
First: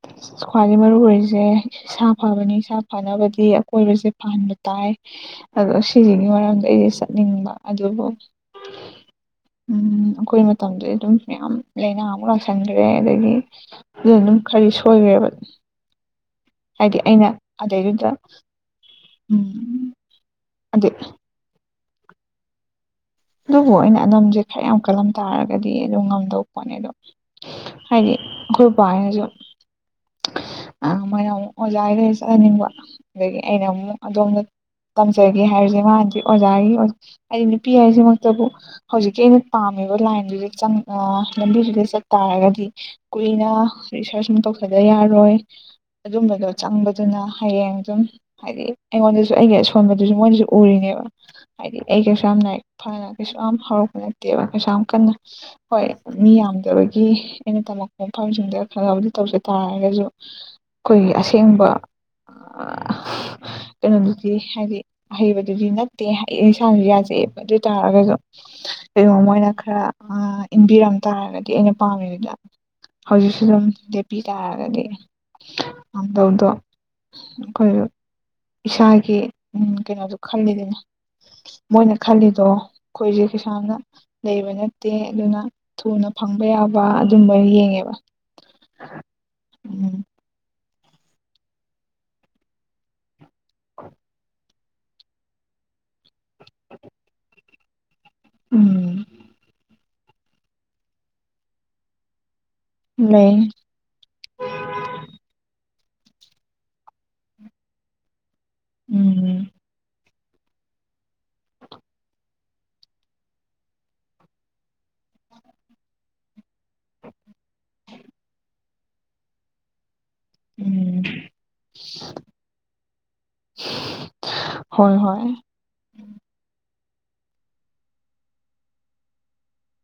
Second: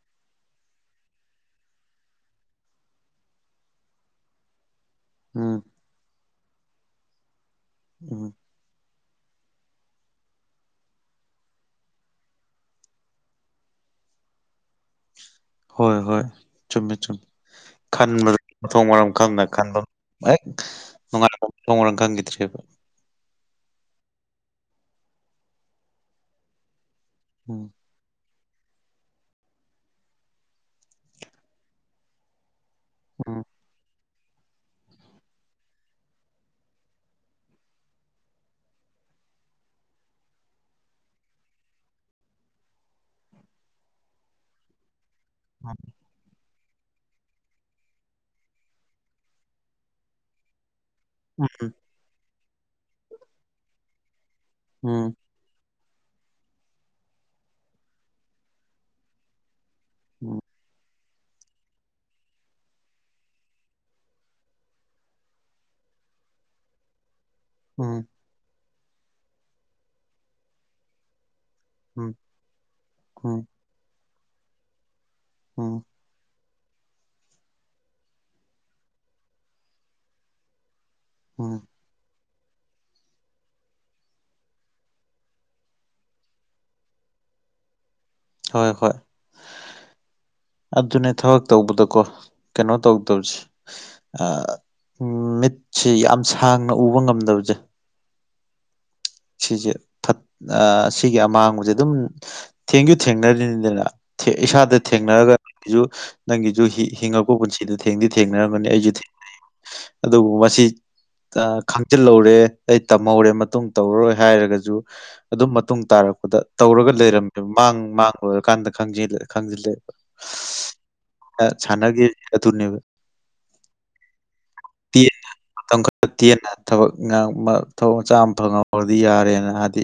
[unintelligible] ꯈ꯭ꯋꯥꯏꯗꯒꯤ ꯃꯔꯨ ꯑꯣꯏꯔꯤꯁꯦ ꯏꯁꯥ ꯐꯕꯅꯤ ꯏꯁꯥ ꯐꯅꯕꯒꯤ ꯑꯀꯣꯏꯕꯁꯦ ꯐꯍꯟꯕ ꯇꯥꯏ ꯎꯝ ꯑꯗꯣ ꯁꯤꯁꯤꯒꯤ ꯃꯔꯝꯗ ꯑꯩꯁꯦ ꯆꯠꯅꯤꯡꯕ ꯑꯗꯨꯕꯨ ꯎꯝ ꯎꯝ ꯑꯩꯈꯣꯏ ꯃꯇꯝꯗꯗꯤ ꯑꯗꯨꯝ ꯃꯌꯥꯝ ꯂꯥꯏꯅꯥ ꯑꯃꯨꯛ ꯂꯥꯛꯁꯟꯈ꯭ꯔꯦ ꯑꯗꯒꯤ ꯑꯗꯨꯗ ꯑꯗꯨꯝ ꯈꯔꯗꯤ ꯁꯣꯏꯈ꯭ꯔꯦꯕ ꯍꯣꯏ ꯍꯣꯏ ꯆꯨꯝꯃꯦ ꯍꯥꯏꯗꯤ ꯆꯨꯝꯃꯦ ꯑꯩꯅ ꯑꯗꯩꯗꯨꯗ ꯈꯟꯕꯗ ꯃꯊꯣꯡ ꯃꯔꯝ ꯈꯪꯅ ꯈꯟꯕ ꯎꯝ ꯍꯦꯛ ꯑꯗꯩ ꯅꯨꯡꯉꯥꯏꯕ ꯃꯊꯣꯡ ꯃꯔꯝ ꯈꯪꯈꯤꯗ꯭ꯔꯦꯕ ꯑꯗꯨꯕꯨ ꯑꯩꯅ ꯑꯅꯥꯝꯁꯦ ꯈꯔ ꯌꯥꯝ ꯀꯜꯂꯝ ꯇꯥꯔꯒꯗꯤ ꯑꯗꯨꯝ ꯉꯝꯗꯧꯕ ꯄꯣꯠꯅꯦ ꯑꯗꯣ ꯎꯝ ꯍꯥꯏꯗꯤ ꯑꯩꯈꯣꯏ ꯕꯅꯥꯁꯨ ꯑ ꯃꯣꯏꯅꯥ ꯑꯃꯨꯛ ꯑꯣꯖꯥꯒꯤꯗ ꯆꯠꯍꯟꯅꯤꯡꯕ ꯑꯗꯒꯤ ꯎꯝ ꯑꯩꯅ ꯑꯃꯨꯛ ꯑꯗꯣꯝꯗ ꯇꯝꯖꯒꯦ ꯍꯥꯏꯔꯤꯁꯦ ꯃꯥꯥꯟꯗꯤ ꯑꯣꯖꯥꯒꯤ ꯍꯥꯏꯗꯤ ꯅꯨꯄꯤ ꯍꯥꯏ ꯍꯧꯃꯛꯇꯕꯨ ꯍꯧꯖꯤꯛꯀꯤ ꯑꯩꯅ ꯄꯥꯝꯃꯤꯕ ꯂꯥꯏꯟꯗꯨꯗ ꯑ ꯂꯝꯕꯤꯗꯨꯗ ꯆꯠꯇꯥꯥꯔꯒꯗꯤ ꯀꯨꯏꯅ ꯔꯤꯁꯔꯁ ꯑꯃ ꯇꯧꯊꯗꯥ ꯌꯥꯔꯣꯏ [unintelligible] ꯑꯗꯨꯝꯕꯗꯣ ꯆꯪꯕꯗꯨꯅ ꯍꯌꯦꯡ ꯑꯗꯨꯝ ꯍꯥꯏꯗꯤ ꯑꯩꯉꯣꯟꯗꯁꯨ ꯑꯩꯒꯤ ꯑꯁꯣꯟꯕꯗꯨꯁꯨ ꯃꯣꯏꯅꯥꯁꯨ ꯎꯔꯤꯅꯦꯕ ꯎꯝ ꯍꯥꯏꯗꯤ ꯑꯩ ꯀꯩꯁꯨ ꯌꯥꯝ ꯂꯥꯏꯔꯤꯛ ꯐꯅ ꯀꯩꯁꯨ ꯌꯥꯝ ꯍꯧꯔꯛꯄ ꯅꯠꯇꯦꯕ ꯀꯩꯁꯨ ꯌꯥꯝ ꯀꯟꯅ ꯎꯝ ꯍꯣꯏ ꯃꯤ ꯌꯥꯝꯗꯕꯒꯤ ꯑꯩꯅ ꯇꯝꯂꯛꯄ ꯃꯐꯝꯁꯤꯡꯗ ꯈꯔꯕꯨꯗꯤ ꯇꯧꯖꯦ ꯑꯗꯣꯏꯇꯥꯔꯒꯁꯨ ꯎꯝ ꯑꯩꯈꯣꯏꯒꯤ ꯑꯁꯦꯡꯕ ꯀꯩꯅꯣꯗꯨꯗꯤ ꯍꯥꯏꯗꯤ ꯍꯩꯕꯗꯨꯗꯤ ꯅꯠꯇꯦ ꯑꯩ ꯏꯁ ꯏꯁꯥꯅꯁꯨ ꯌꯥꯖꯩꯑ ꯑꯗꯨ ꯑꯣꯏ ꯇꯥꯔꯒꯁꯨ ꯀꯩꯅꯣ ꯃꯣꯏꯅ ꯈꯔ ꯏꯟꯕꯤꯔꯝ ꯇꯥꯔꯒꯗꯤ ꯑꯩꯅ ꯎꯝ ꯄꯥꯝꯃꯤꯗꯨꯗ ꯍꯧꯖꯤꯛꯁꯨ ꯎꯝ ꯑꯗꯨꯝ ꯂꯦꯞꯄꯤ ꯇꯥꯔꯒꯗꯤ ꯎꯝ ꯉꯝꯗꯧꯗꯣ ꯑꯩꯈꯣꯏ ꯏꯁꯥꯒꯤ ꯎꯝ ꯀꯩꯅꯣꯁꯨ ꯈꯜꯂꯤꯗꯨꯅꯦ ꯎꯝ ꯃꯣꯏꯅ ꯈꯜꯂꯤꯗꯣ ꯑꯩꯈꯣꯏꯁꯦ ꯀꯩꯁꯨ ꯌꯥꯝꯅꯥ ꯂꯩꯕ ꯅꯠꯇꯦ ꯑꯗꯨꯅ ꯊꯨꯅ ꯐꯪꯕ ꯌꯥꯕ ꯑꯗꯨꯝꯕ ꯌꯦꯡꯉꯦꯕ ꯍꯣꯏ ꯍꯣꯏ ꯎꯝ ꯑꯗꯨꯅꯦ ꯊꯕꯛ ꯇꯧꯕꯗꯀꯣ ꯀꯩꯅꯣ ꯇꯧꯗꯧꯁꯦ ꯃꯤꯠꯁꯤ ꯌꯥꯝ ꯁꯥꯡꯅ ꯎꯕ ꯉꯝꯗꯕꯁꯦ ꯎꯝ ꯁꯤꯁꯦ ꯁꯤꯒꯤ ꯑꯃꯥꯡꯕꯁꯦ ꯑꯗꯨꯝ ꯊꯦꯡꯁꯨ ꯂꯩ ꯊꯦꯡꯅꯔꯤꯅꯤꯗꯅ ꯏꯁꯥꯗ ꯊꯦꯡꯅꯔꯒ ꯅꯪꯒꯤꯁꯨ ꯅꯪꯒꯤꯁꯨ ꯍꯤꯡꯉꯛꯄ ꯄꯨꯟꯁꯤꯗ ꯊꯦꯡꯗꯤ ꯊꯦꯡꯅꯔꯝꯒꯅꯤ ꯑꯩꯁꯨ ꯊꯦꯡꯅꯩ ꯎꯝ ꯑꯗꯨꯕꯨ ꯃꯁꯤ ꯈꯪꯖꯤꯜꯍꯧꯔꯦ ꯑꯩ ꯇꯝꯍꯧꯔꯦ ꯃꯇꯨꯡ ꯇꯧꯔꯔꯣꯏ ꯍꯥꯏꯔꯒꯁꯨ ꯑꯗꯨꯝ ꯃꯇꯨꯡ ꯇꯥꯔꯛꯄꯗ ꯇꯧꯔꯒ ꯂꯩꯔꯝꯃꯦꯕ ꯃꯥꯡ ꯃꯥꯡ ꯂꯣꯏꯔꯀꯥꯟꯗ ꯈꯪꯖꯤꯜꯂꯛꯑꯦ ꯎꯝ ꯁꯟꯅꯒꯤꯕꯥ ꯑꯗꯨꯅꯦꯕꯥ ꯍꯣꯏ ꯇꯦꯟ ꯍꯣꯏ ꯃꯇꯝ ꯇꯦꯟꯅ ꯊꯕꯛ ꯊꯕꯛ ꯃꯆꯥ ꯑꯃ ꯐꯪꯍꯧ ꯇꯧꯔꯗꯤ ꯌꯥꯔꯦꯅ ꯍꯥꯏꯗꯤ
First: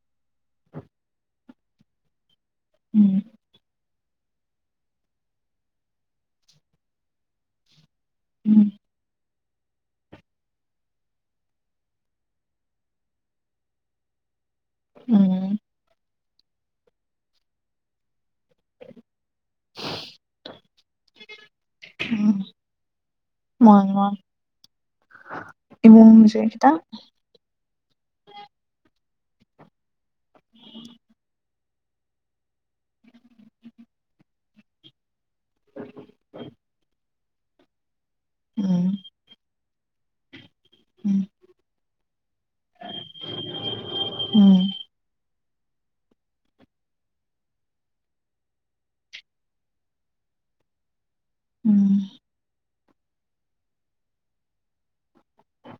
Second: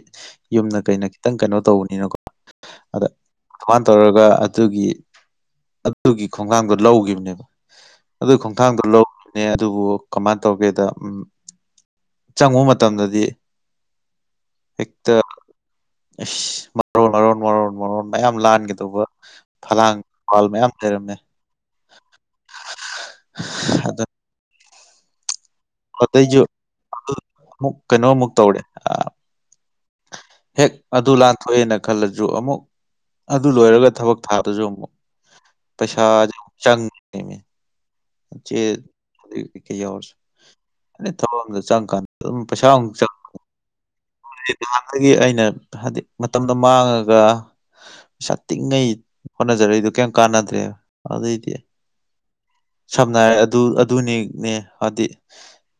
ꯌꯨꯝꯅ ꯀꯩꯅ ꯈꯤꯇꯪ ꯀꯩꯅꯣ ꯇꯧꯕꯅꯤꯅꯀꯣ ꯑꯗ ꯎꯝ ꯁꯃꯥꯏꯅ ꯇꯧꯔꯒ ꯑꯗꯨꯒꯤ ꯑꯗꯨꯒꯤ ꯈꯣꯡꯊꯥꯡꯗꯣ ꯂꯧꯈꯤꯕꯅꯦꯕ ꯑꯗꯨ ꯎꯝ ꯈꯣꯡꯊꯥꯡꯗꯨꯣ ꯂꯧ ꯑꯗꯨꯕꯨ ꯀꯃꯥꯏꯅ ꯇꯧꯒꯦꯗ ꯎ ꯆꯪꯉꯨ ꯃꯇꯝꯗꯗꯤ ꯍꯦꯛꯇ ꯎꯝ ꯏꯁꯁ ꯃꯔꯣꯟ ꯃꯔꯣꯟ ꯃꯔꯣꯟ ꯃꯔꯣꯟ ꯃꯌꯥꯝ ꯂꯥꯟꯒꯗꯧꯕ ꯐꯂꯥꯡ ꯄꯜ ꯃꯌꯥꯝ ꯂꯩꯩꯔꯝꯃꯦ ꯎꯝ ꯃꯥꯅꯤ ꯃꯥꯅꯤ ꯑꯗꯨ ꯑꯇꯩꯁꯨ ꯏꯃꯨꯡꯁꯦ ꯈꯤꯇꯪ ꯑꯃꯨꯛ ꯀꯩꯅꯣꯃꯨꯛ ꯇꯧꯔꯦ ꯍꯦꯛ ꯑꯗꯨ ꯂꯥꯟꯊꯣꯛꯑꯦꯅ ꯈꯜꯂꯁꯨ ꯑꯃꯨꯛ ꯑꯗꯨ ꯂꯣꯏꯔꯒ ꯊꯕꯛ ꯊꯥꯕꯥꯁꯨ ꯑꯃꯨꯛ ꯄꯩꯁꯥ ꯁꯦ ꯑꯃꯨꯛ ꯆꯪꯉꯤꯅꯤꯅꯦ ꯆꯦ ꯎꯝ ꯑꯗꯨ ꯀꯩꯀꯩ ꯌꯥꯎꯔꯁꯨ ꯑ ꯎꯝ ꯊꯕꯛ ꯑꯃꯗ ꯆꯪꯉꯀꯥꯟꯗ ꯑꯗꯨꯝ ꯄꯩꯁꯥ ꯑꯃꯨꯛ ꯆꯪ ꯍꯥꯏꯗꯤ ꯎꯝ ꯅꯍꯥꯟꯗꯒꯤ ꯑꯩꯅ ꯍꯥꯏꯗꯤ ꯃꯇꯝꯗꯣ ꯃꯥꯡꯉꯒ ꯄꯩꯁꯥ ꯇꯤꯡꯉꯩ ꯍꯣꯠꯅꯖꯔꯛꯏꯗꯣ ꯀꯩꯝ ꯀꯥꯟꯅꯗ꯭ꯔꯦꯕ ꯑꯗꯨꯏꯗꯤ ꯎꯝ ꯁꯝꯅ ꯍꯥꯏꯔ ꯑꯗꯨ ꯑꯗꯨꯅꯤꯅꯦ ꯍꯥꯏꯗꯤ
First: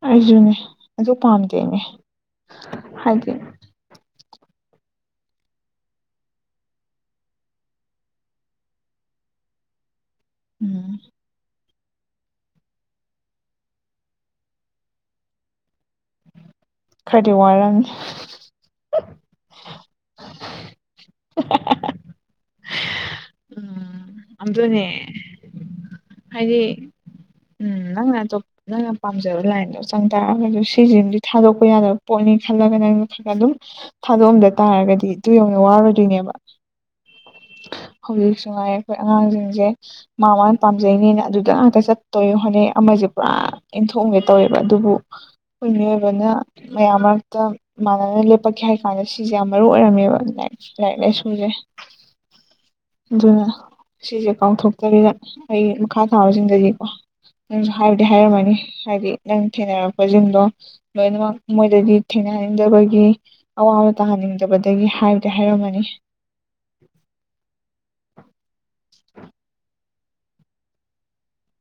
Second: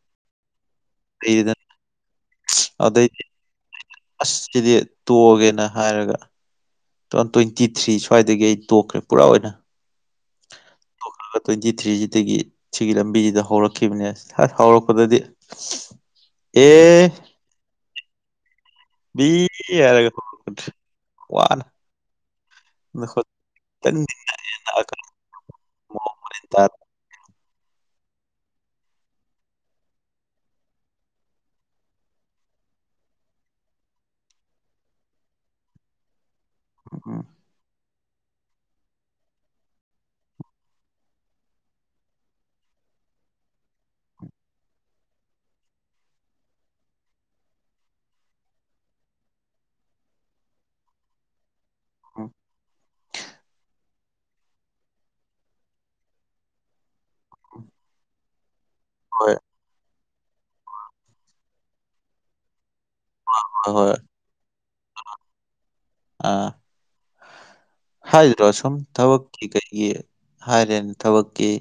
ꯑꯩꯁꯨꯅꯦ ꯑꯗꯨ ꯄꯥꯝꯗꯦꯅꯦ ꯑꯗꯩꯗꯤ ꯍꯥꯏꯗꯤ ꯑꯁ ꯁꯤꯗꯤ ꯇꯣꯛꯑꯒꯦꯅ ꯍꯥꯏꯔꯒ ꯇꯨ ꯊꯥꯎꯖꯟ ꯇ꯭ꯋꯦꯟꯇꯤ ꯊ꯭ꯔꯤ ꯁ꯭ꯋꯥꯏꯗꯒꯤ ꯑꯩ ꯇꯣꯛꯈ꯭ꯔꯦ ꯄꯨꯔꯥ ꯑꯣꯏꯅ ꯎꯝ [unintelligible] ꯇ꯭ꯋꯦꯟꯇꯤ ꯊ꯭ꯔꯤ ꯁꯤꯒꯤ ꯁꯤꯒꯤ ꯂꯝꯕꯤꯁꯤꯗ ꯍꯧꯔꯛꯈꯤꯕꯅꯦ ꯑꯁ ꯍꯧꯔꯛꯄꯗꯗꯤ ꯑꯦ ꯈꯔꯗꯤ ꯋꯥꯔꯝꯅꯤ [unintelligible] ꯋꯥꯅ ꯎꯝ [unintelligible] ꯑꯗꯨꯅꯦ ꯍꯥꯏꯗꯤ ꯈꯤꯇꯪ ꯎꯝ ꯅꯪꯅ ꯑꯇꯣꯞ ꯅꯪꯅ ꯄꯥꯝꯖꯕ ꯂꯥꯏꯟꯗꯣ ꯆꯪ ꯇꯥꯔꯒꯖꯨ ꯁꯤꯁꯤꯃꯗꯤ ꯊꯥꯗꯣꯛꯄ ꯌꯥꯗꯕ ꯄꯣꯠꯅꯤ ꯈꯜꯂꯒ ꯅꯪ ꯈꯜꯂ ꯑꯗꯨꯝ ꯊꯥꯗꯣꯛꯑꯝꯗ ꯇꯥꯔꯒꯗꯤ ꯇꯨ ꯌꯧꯅ ꯋꯥꯔꯣꯏꯗꯣꯏꯅꯦꯕ ꯎꯝ ꯎꯝ ꯍꯧꯖꯤꯛꯁꯨꯉꯥꯏꯔꯦ ꯑꯩꯈꯣꯏ ꯑꯉꯥꯡꯁꯤꯡꯁꯦ ꯃꯥ ꯃꯥꯅ ꯄꯥꯝꯖꯩꯅꯦꯅ ꯑꯗꯨꯗ ꯉꯥꯛꯇ ꯆꯠꯇꯣꯏ ꯍꯣꯠꯅꯩ ꯑꯃꯁꯦ ꯄꯨꯔꯥ ꯏꯟꯊꯣꯛꯑꯝꯒꯦ ꯇꯧꯋꯦꯕ ꯑꯗꯨꯕꯨ ꯑꯩꯈꯣꯏ ꯃꯤꯑꯣꯏꯕꯅ ꯃꯌꯥꯝ ꯃꯔꯛꯇ ꯃꯥꯟꯅꯅ ꯂꯦꯞꯄꯛꯀꯦ ꯍꯥꯏ ꯀꯥꯟꯗ ꯁꯤꯁꯦ ꯌꯥꯝ ꯃꯔꯨ ꯑꯣꯏꯔꯝꯃꯦꯕ ꯂꯥꯏꯔꯤꯛ ꯂꯥꯏꯔꯤꯛ ꯂꯥꯏ ꯁꯨꯁꯦ [unintelligible] ꯑꯗꯨꯅ ꯁꯤꯁꯦ ꯀꯥꯎꯊꯣꯛꯇꯕꯤꯗ ꯑꯩ ꯃꯈꯥ ꯊꯥꯕꯁꯤꯡꯗꯗꯤꯀꯣ ꯅꯪꯁꯨ ꯍꯥꯏꯕꯗꯤ ꯍꯥꯏꯔꯝꯃꯅꯤ ꯍꯥꯏꯗꯤ ꯍꯣꯏ ꯅꯪ ꯊꯦꯡꯅꯔꯛꯄꯁꯤꯡꯗꯣ ꯂꯣꯏꯅꯃꯛ ꯃꯣꯏꯗꯗꯤ ꯊꯦꯡꯅꯍꯟꯅꯤꯡꯗꯕꯒꯤ ꯍꯣꯏ ꯑꯋꯥꯕ ꯍꯣꯏ ꯇꯥꯍꯟꯅꯤꯡ [unintelligible] ꯗꯒꯤ ꯍꯥꯏꯕꯗꯤ ꯍꯥꯏꯔꯝꯃꯅꯤ ꯑꯥ ꯍꯥꯏꯗ꯭ꯔꯣ ꯁꯨꯝ ꯊꯕꯛꯀꯤ ꯀꯩꯒꯤ ꯍꯥꯏꯔꯤꯝ ꯊꯕꯛꯀꯤ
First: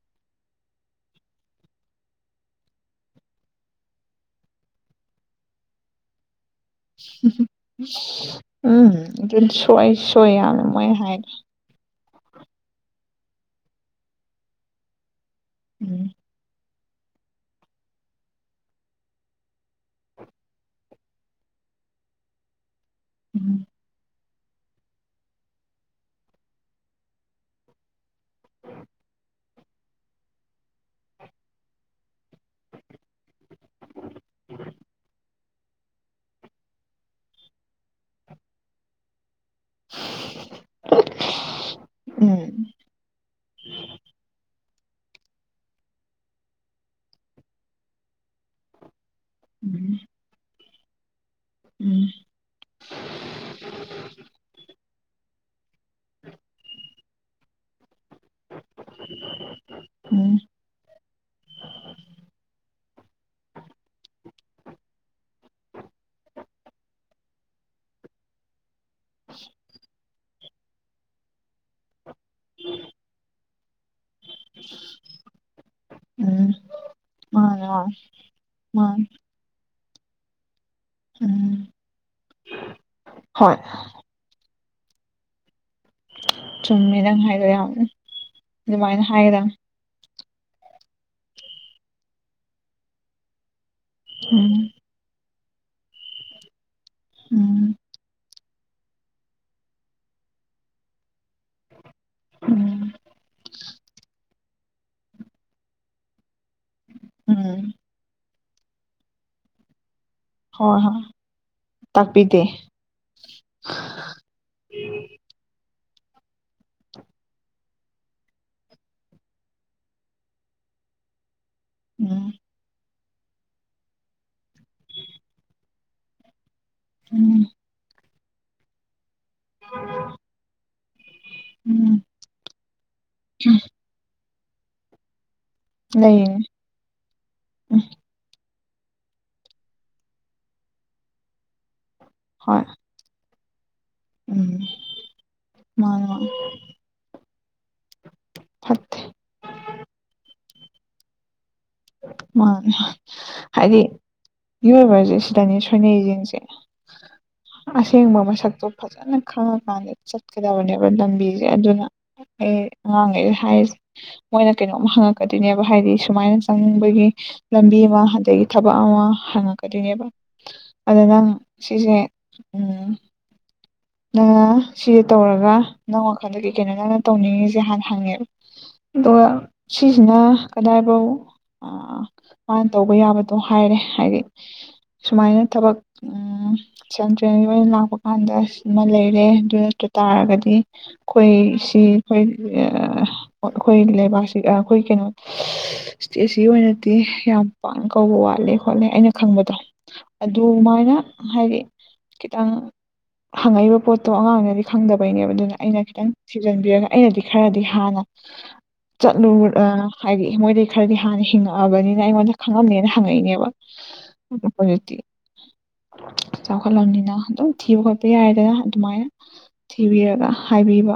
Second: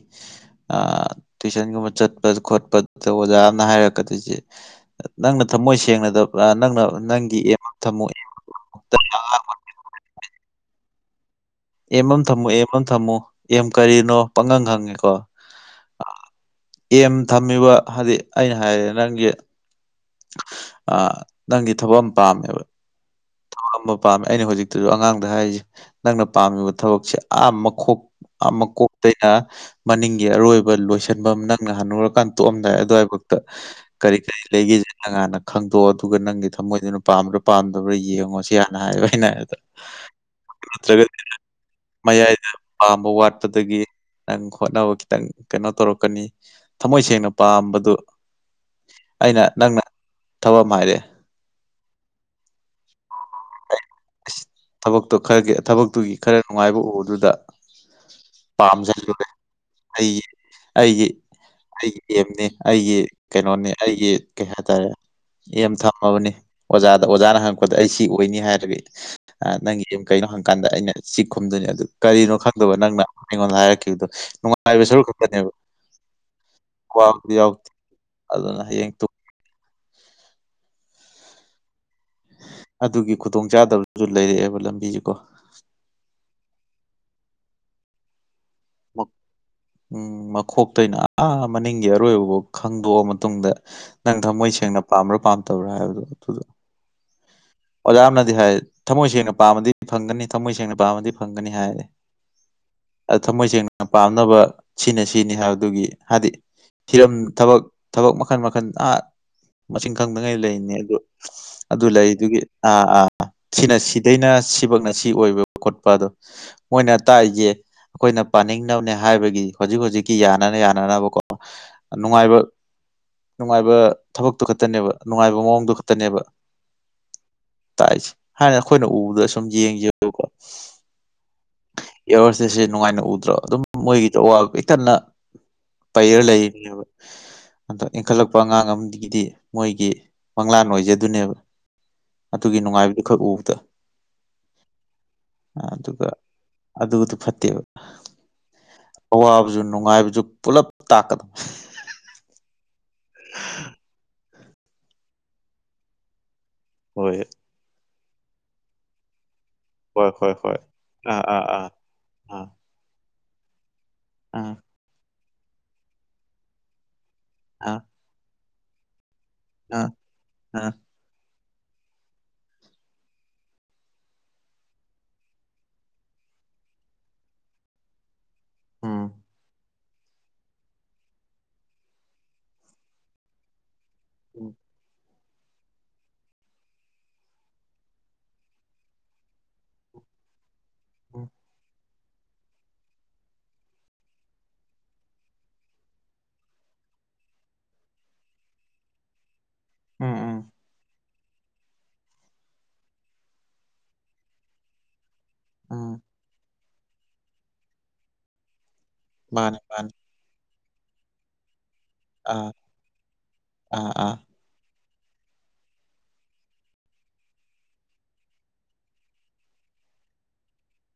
ꯑ ꯇꯨꯏꯁꯟꯒꯨꯝꯕ ꯆꯠꯄ ꯈꯣꯠꯄꯗ ꯑꯣꯖꯥ ꯑꯃꯅ ꯍꯥꯏꯔꯛꯀꯗꯣꯏꯁꯦ ꯅꯪꯅ ꯊꯝꯃꯣꯏ ꯁꯦꯡꯅꯗꯕ ꯄꯨꯔ ꯅꯪꯅ ꯅꯪꯒꯤ ꯑꯦꯝ ꯑꯃ ꯊꯝꯃꯨ ꯎꯝ ꯑꯗꯨꯝ ꯁꯣꯏ ꯁꯣꯏ ꯌꯥꯝꯅ ꯃꯣꯏ ꯍꯥꯏꯗꯣ ꯑꯦꯝ ꯑꯃ ꯊꯝꯃꯨ ꯑꯦꯝ ꯑꯃ ꯊꯝꯃꯨ ꯑꯦꯝ ꯀꯔꯤꯅꯣ ꯄꯪꯍꯪ ꯍꯪꯉꯦꯀꯣ ꯎꯝ ꯑꯦꯝ ꯊꯝꯃꯤꯕ ꯍꯥꯏꯗꯤ ꯑꯩꯅ ꯍꯥꯏꯔꯦ ꯅꯪꯒꯤ ꯑ ꯅꯪꯒꯤ ꯊꯕꯛ ꯑꯃ ꯄꯥꯝꯃꯦꯕ ꯎꯝ ꯊꯕꯛ ꯑꯃ ꯄꯥꯝꯃꯤ ꯑꯩꯅ ꯍꯧꯖꯤꯛꯇꯁꯨ ꯑꯉꯥꯡꯗ ꯍꯥꯏꯔꯤꯁꯦ ꯅꯪꯅ ꯄꯥꯝꯃꯤꯕ ꯊꯕꯛꯁꯦ ꯑꯥ ꯃꯈꯣꯛ ꯑ ꯃꯀꯣꯛꯇꯩꯅ ꯃꯅꯤꯡꯒꯤ ꯑꯔꯣꯏꯕ ꯂꯣꯏꯁꯟꯐꯝ ꯅꯪꯅ ꯍꯟꯅꯨꯔꯀꯥꯟ ꯇꯣꯛꯑꯝꯗꯥꯏ ꯑꯗꯨꯋꯥꯏ ꯕꯨꯛꯇ ꯀꯔꯤ ꯀꯔꯤ ꯂꯩꯒꯦꯁꯦ ꯅꯪ ꯍꯥꯟꯅ ꯈꯪꯗꯣꯛꯑꯣ ꯑꯗꯨꯒ ꯅꯪꯒꯤ ꯊꯝꯃꯣꯏꯗꯨꯅ ꯄꯥꯝꯝꯕ꯭ꯔꯥ ꯄꯥꯝꯗꯕ꯭ꯔꯥ ꯌꯦꯡ ꯌꯦꯡꯉꯣ ꯁꯤ ꯍꯥꯟꯅ ꯍꯥꯏꯌꯦꯕ ꯑꯩꯅ ꯍꯥꯏꯕꯗ [unintelligible] ꯃꯌꯥꯏꯗ ꯎꯝ ꯄꯥꯝꯕ ꯋꯥꯠꯄꯗꯒꯤ ꯅꯪ ꯍꯣꯠꯅꯕ ꯈꯤꯇꯪ ꯀꯩꯅꯣ ꯇꯧꯔꯛꯀꯅꯤ ꯊꯃꯣꯏ ꯁꯦꯡꯅ ꯄꯥꯝꯕꯗꯨ ꯑꯩꯅ ꯅꯪꯅ ꯊꯕꯛ ꯑꯃ ꯍꯥꯏꯔꯛꯑꯦ ꯎꯝ [inaudible] ꯑꯁ ꯊꯕꯛꯇꯣ ꯈꯔꯒꯤ ꯊꯕꯛꯇꯨꯒꯤ ꯈꯔ ꯅꯨꯡꯉꯥꯏꯕ ꯎꯕꯗꯨꯗ ꯄꯥꯝꯖꯔꯨꯔꯦ ꯑꯩꯒꯤ ꯎꯝ ꯑꯩꯒꯤ ꯑꯩꯒꯤ ꯑꯦꯝꯅꯤ ꯑꯩꯒꯤ ꯀꯩꯅꯣꯅꯦ ꯑꯩꯒꯤ ꯀꯩ ꯍꯥꯏꯇꯥꯔꯦ ꯑꯦꯝ ꯊꯝꯃꯕꯅꯦ ꯑꯣꯖꯥꯗ ꯑꯣꯖꯥꯅ ꯍꯪ ꯑꯩ ꯁꯤ ꯑꯣꯏꯅꯤ ꯍꯥꯏꯔꯒ ꯅꯪꯒꯤ ꯑꯦꯝ ꯀꯩꯅꯣ ꯍꯪꯀꯥꯟꯗ ꯑꯩꯅ ꯁꯤ ꯈꯨꯝꯗꯣꯏꯅꯤ ꯑꯗꯨ ꯀꯔꯤꯅꯣ ꯈꯪꯗꯕ ꯅꯪꯅ ꯑꯩꯉꯣꯟꯗ ꯍꯥꯏꯔꯛꯈꯤꯕꯗꯣ ꯅꯨꯡꯉꯥꯏꯕ ꯁꯔꯨꯛ ꯈꯛꯇꯅꯦꯕ ꯎꯝ ꯃꯥꯅꯦ ꯌꯥꯎꯗꯦ ꯃꯥꯅꯦ ꯑꯗꯨꯅ ꯍꯌꯦꯡ ꯃꯥꯅꯦ ꯎꯝ ꯑꯗꯨꯒꯤ ꯍꯣꯏ ꯈꯨꯗꯣꯡꯆꯥꯥꯗꯕꯗꯨꯁꯨ ꯂꯩꯔꯛꯑꯦꯕ ꯂꯝꯕꯤꯁꯤꯀꯣ ꯆꯨꯝꯃꯦ ꯅꯪ ꯍꯥꯏꯔꯤꯖꯣ ꯌꯥꯝ ꯑꯗꯨꯃꯥꯏꯅ ꯃ- ꯍꯥꯏꯒꯗꯥꯝ ꯎꯝ ꯃꯊꯣꯛꯇꯩꯅ ꯑꯥ ꯃꯅꯤꯡꯒꯤ ꯑꯔꯣꯏꯕꯕꯥꯎ ꯈꯪꯗꯣꯛꯑ ꯃꯇꯨꯡꯗ ꯅꯪ ꯊꯃꯣꯏ ꯎꯝ ꯁꯦꯡꯅ ꯄꯥꯝꯕ꯭ꯔꯥ ꯄꯥꯝꯗꯕ꯭ꯔꯥ ꯍꯥꯏꯕꯗꯣ ꯑꯗꯨꯗꯣ ꯎꯝ ꯑꯣꯖꯥ ꯑꯃꯅꯗꯤ ꯍꯥꯏ ꯊꯃꯣꯏ ꯁꯦꯡꯅ ꯄꯥꯝꯃꯗꯤ ꯐꯪꯒꯅꯤ ꯊꯃꯣꯏ ꯁꯦꯡꯅ ꯄꯥꯝꯃꯗꯤ ꯐꯪꯒꯅꯤ ꯍꯥꯏꯌꯦ ꯎꯝ ꯊꯃꯣꯏ ꯁꯦꯡꯅ ꯄꯥꯝꯅꯕ ꯁꯤꯅ ꯁꯤꯅꯤ ꯍꯥꯏꯕꯗꯨꯒꯤ ꯍꯥꯏꯗꯤ ꯍꯤꯔꯝ ꯊꯕꯛ ꯎꯝ ꯊꯕꯛ ꯃꯈꯜ ꯃꯈꯜ ꯑꯥ ꯃꯁꯤꯡ ꯈꯪꯗꯉꯩ ꯂꯩꯔꯤꯅꯤ ꯍꯣꯏ ꯑꯗꯨ ꯍꯣꯏ ꯑꯗꯨ ꯂꯩꯗꯨꯒꯤ ꯇꯥꯛꯄꯤꯗꯦ ꯑꯥ ꯑꯥ ꯁꯤꯅ ꯁꯤꯗꯩꯅ ꯁꯤꯐꯥꯎꯅ ꯁꯤ ꯑꯣꯏꯕ ꯈꯣꯠꯄ ꯑꯗꯣ ꯃꯣꯏꯅ ꯇꯥꯛꯏꯁꯦ ꯑꯩꯈꯣꯏꯅ ꯄꯥꯅꯤꯡꯅꯕꯅꯦ ꯍꯥꯏꯕꯒꯤ ꯍꯧꯖꯤꯛ ꯍꯧꯖꯤꯛꯀꯤ ꯌꯥꯅꯅ ꯌꯥꯅꯅꯕꯀꯣ ꯎꯝ ꯅꯨꯡꯉꯥꯏꯕ ꯅꯨꯡꯉꯥꯏꯕ ꯊꯕꯛꯇꯣ ꯈꯛꯇꯅꯦꯕ ꯅꯨꯡꯉꯥꯏꯕ ꯃꯑꯣꯡꯗꯨ ꯈꯛꯇꯅꯦꯕ ꯎꯝ ꯇꯥꯛꯢꯁꯦ ꯍꯥꯏꯅ ꯑꯩꯈꯣꯏꯅ ꯎꯕꯗ ꯁꯨꯝ ꯌꯦꯡꯖꯦꯕ ꯎꯝ [inaudible] ꯏꯌꯔꯁꯇꯦꯁꯦ ꯅꯨꯡꯉꯥꯏꯅ ꯎꯗ꯭ꯔꯣ ꯑꯗꯨꯝ ꯃꯣꯏꯒꯤꯗꯣ ꯑꯋꯥꯕ ꯄꯤꯊꯥꯟꯅ ꯄꯩꯔ ꯂꯩꯔꯤꯅꯤ ꯂꯩꯔꯤꯅꯦꯕ ꯎꯝ ꯢꯟꯈꯥꯠꯂꯛꯄ ꯑꯉꯥꯡ ꯑꯃꯒꯤꯗꯤ ꯃꯣꯏꯒꯤ ꯃꯪꯂꯥꯟ ꯑꯣꯏꯖꯗꯨꯢꯅꯦꯕ ꯑꯗꯨꯒꯤ ꯍꯣꯏ ꯅꯨꯡꯉꯥꯏꯕꯗꯨ ꯈꯛ ꯎꯕꯗ ꯎꯝ ꯑꯗꯨꯒ ꯃꯥꯔꯣ ꯑꯗꯨꯗꯨ ꯐꯠꯇꯦꯕ ꯐꯠꯇꯦ ꯑꯋꯥꯕꯁꯨ ꯅꯨꯡꯉꯥꯏꯕꯁꯨ ꯄꯨꯂꯞ ꯇꯥꯛꯀꯗꯕ ꯃꯥꯅꯦ ꯍꯥꯏꯗꯤ ꯃꯤꯑꯣꯏꯕꯁꯦ ꯁꯤꯗꯅꯤ ꯁꯣꯏꯅꯩꯁꯤꯡꯁꯦ ꯍꯣꯏ ꯑꯁꯦꯡꯕ ꯃꯁꯛꯇꯣ ꯐꯖꯅ ꯈꯪꯉꯀꯥꯟꯗ ꯍꯣꯏ ꯍꯣꯏ ꯍꯣꯏ ꯆꯠꯀꯗꯕꯅꯦꯕ ꯑꯥ ꯑꯥ ꯂꯝꯕꯤꯁꯦ ꯑꯥ ꯑꯗꯨꯅ ꯑꯥ ꯑꯩ ꯑꯉꯥꯡꯈꯩꯗ ꯍꯥꯏꯔꯤꯁꯦ ꯑꯥ ꯃꯣꯏꯅ ꯀꯩꯅꯣꯝ ꯍꯪꯉꯛꯀꯗꯣꯏꯅꯦꯕ ꯍꯥꯏꯗꯤ ꯁꯨꯃꯥꯏꯅ ꯆꯪꯅꯤꯡꯕꯒꯤ ꯑꯥ ꯂꯝꯕꯤ ꯑꯃ ꯑꯗꯒꯤ ꯊꯕꯛ ꯑꯃ ꯑꯥ ꯍꯪꯉꯛꯀꯗꯣꯏꯅꯦꯕ ꯑ ꯑꯗꯨ ꯅꯪ ꯁꯤꯁꯦ ꯅꯪ ꯁꯤꯁꯦ ꯇꯧꯔꯒ ꯅꯪ ꯋꯥꯈꯜꯗꯒꯤ ꯀꯩꯅꯣ ꯅꯪꯅ ꯇꯧꯅꯤꯡꯉꯤꯁꯦ ꯍꯥꯟꯅ ꯍꯪꯉꯦꯕ ꯑ ꯎꯝ ꯁꯤꯁꯤꯅ ꯀꯗꯥꯏꯐꯥꯎ ꯑ ꯃꯥꯅ ꯇꯧꯕ ꯌꯥꯕꯗꯣ ꯍꯥꯏꯔꯦ ꯍꯥꯏꯗꯤ ꯎꯝ ꯁꯨꯃꯥꯏꯅ ꯊꯕꯛ ꯁꯦꯟꯇ꯭ꯔꯦꯜꯒꯤ ꯑꯣꯏꯅ ꯂꯥꯛꯄ ꯀꯥꯟꯗ ꯑꯃ ꯂꯩꯔꯦ ꯑꯗꯨ ꯇꯥꯔꯒꯗꯤ ꯎꯝ ꯑꯩꯈꯣꯏ ꯁꯤ ꯑꯩꯈꯣꯏ ꯑꯩꯈꯣꯏ ꯂꯩꯕꯥꯛꯁꯤ ꯑꯩꯈꯣꯏ ꯀꯩꯅꯣ ꯏꯁꯇꯦꯠꯁꯤꯒꯤ ꯑꯣꯏꯅꯗꯤ ꯌꯥꯝ ꯄꯥꯛꯅ ꯀꯧꯕ ꯋꯥꯠꯂꯦ ꯈꯣꯠꯂꯦ ꯑꯩꯅ ꯈꯪꯕꯗꯣ ꯎꯝ ꯑꯗꯨꯃꯥꯏꯅ ꯍꯥꯏꯗꯤ ꯈꯤꯇꯪ ꯍꯪꯉꯛꯏꯕ ꯄꯣꯠꯇꯣ ꯑꯉꯥꯡꯅꯗꯤ ꯈꯪꯗꯕꯩꯅꯦꯕ ꯑꯗꯨꯅ ꯑꯩꯅ ꯎꯝ ꯈꯤꯇꯪ ꯊꯤꯖꯤꯟꯕꯤꯔꯒ ꯑꯩꯅꯗꯤ ꯈꯔꯗꯤ ꯍꯥꯟꯅ ꯃꯥꯅꯤ ꯆꯠꯂꯨꯔ ꯃꯥꯅꯤ ꯍꯥꯏꯗꯤ ꯃꯣꯏꯗꯒꯤ ꯈꯔꯗꯤ ꯍꯥꯟꯅ ꯍꯤꯡꯉꯛ ꯑꯕꯅꯤꯅ ꯑꯩꯉꯣꯟꯗ ꯑꯥ ꯈꯪꯉꯝꯅꯦꯅ ꯍꯪꯉꯛꯏꯅꯦꯕ ꯑꯥ ꯑꯥ ꯍꯧꯖꯤꯛ ꯇꯤ ꯆꯥꯎꯈꯠꯂꯝꯅꯤꯅ ꯊꯤꯕ ꯈꯣꯠ ꯌꯥꯏꯗꯅ ꯑꯗꯨꯃꯥꯏꯅ ꯊꯤꯕꯤꯔꯒ ꯍꯥꯏꯕꯤꯕ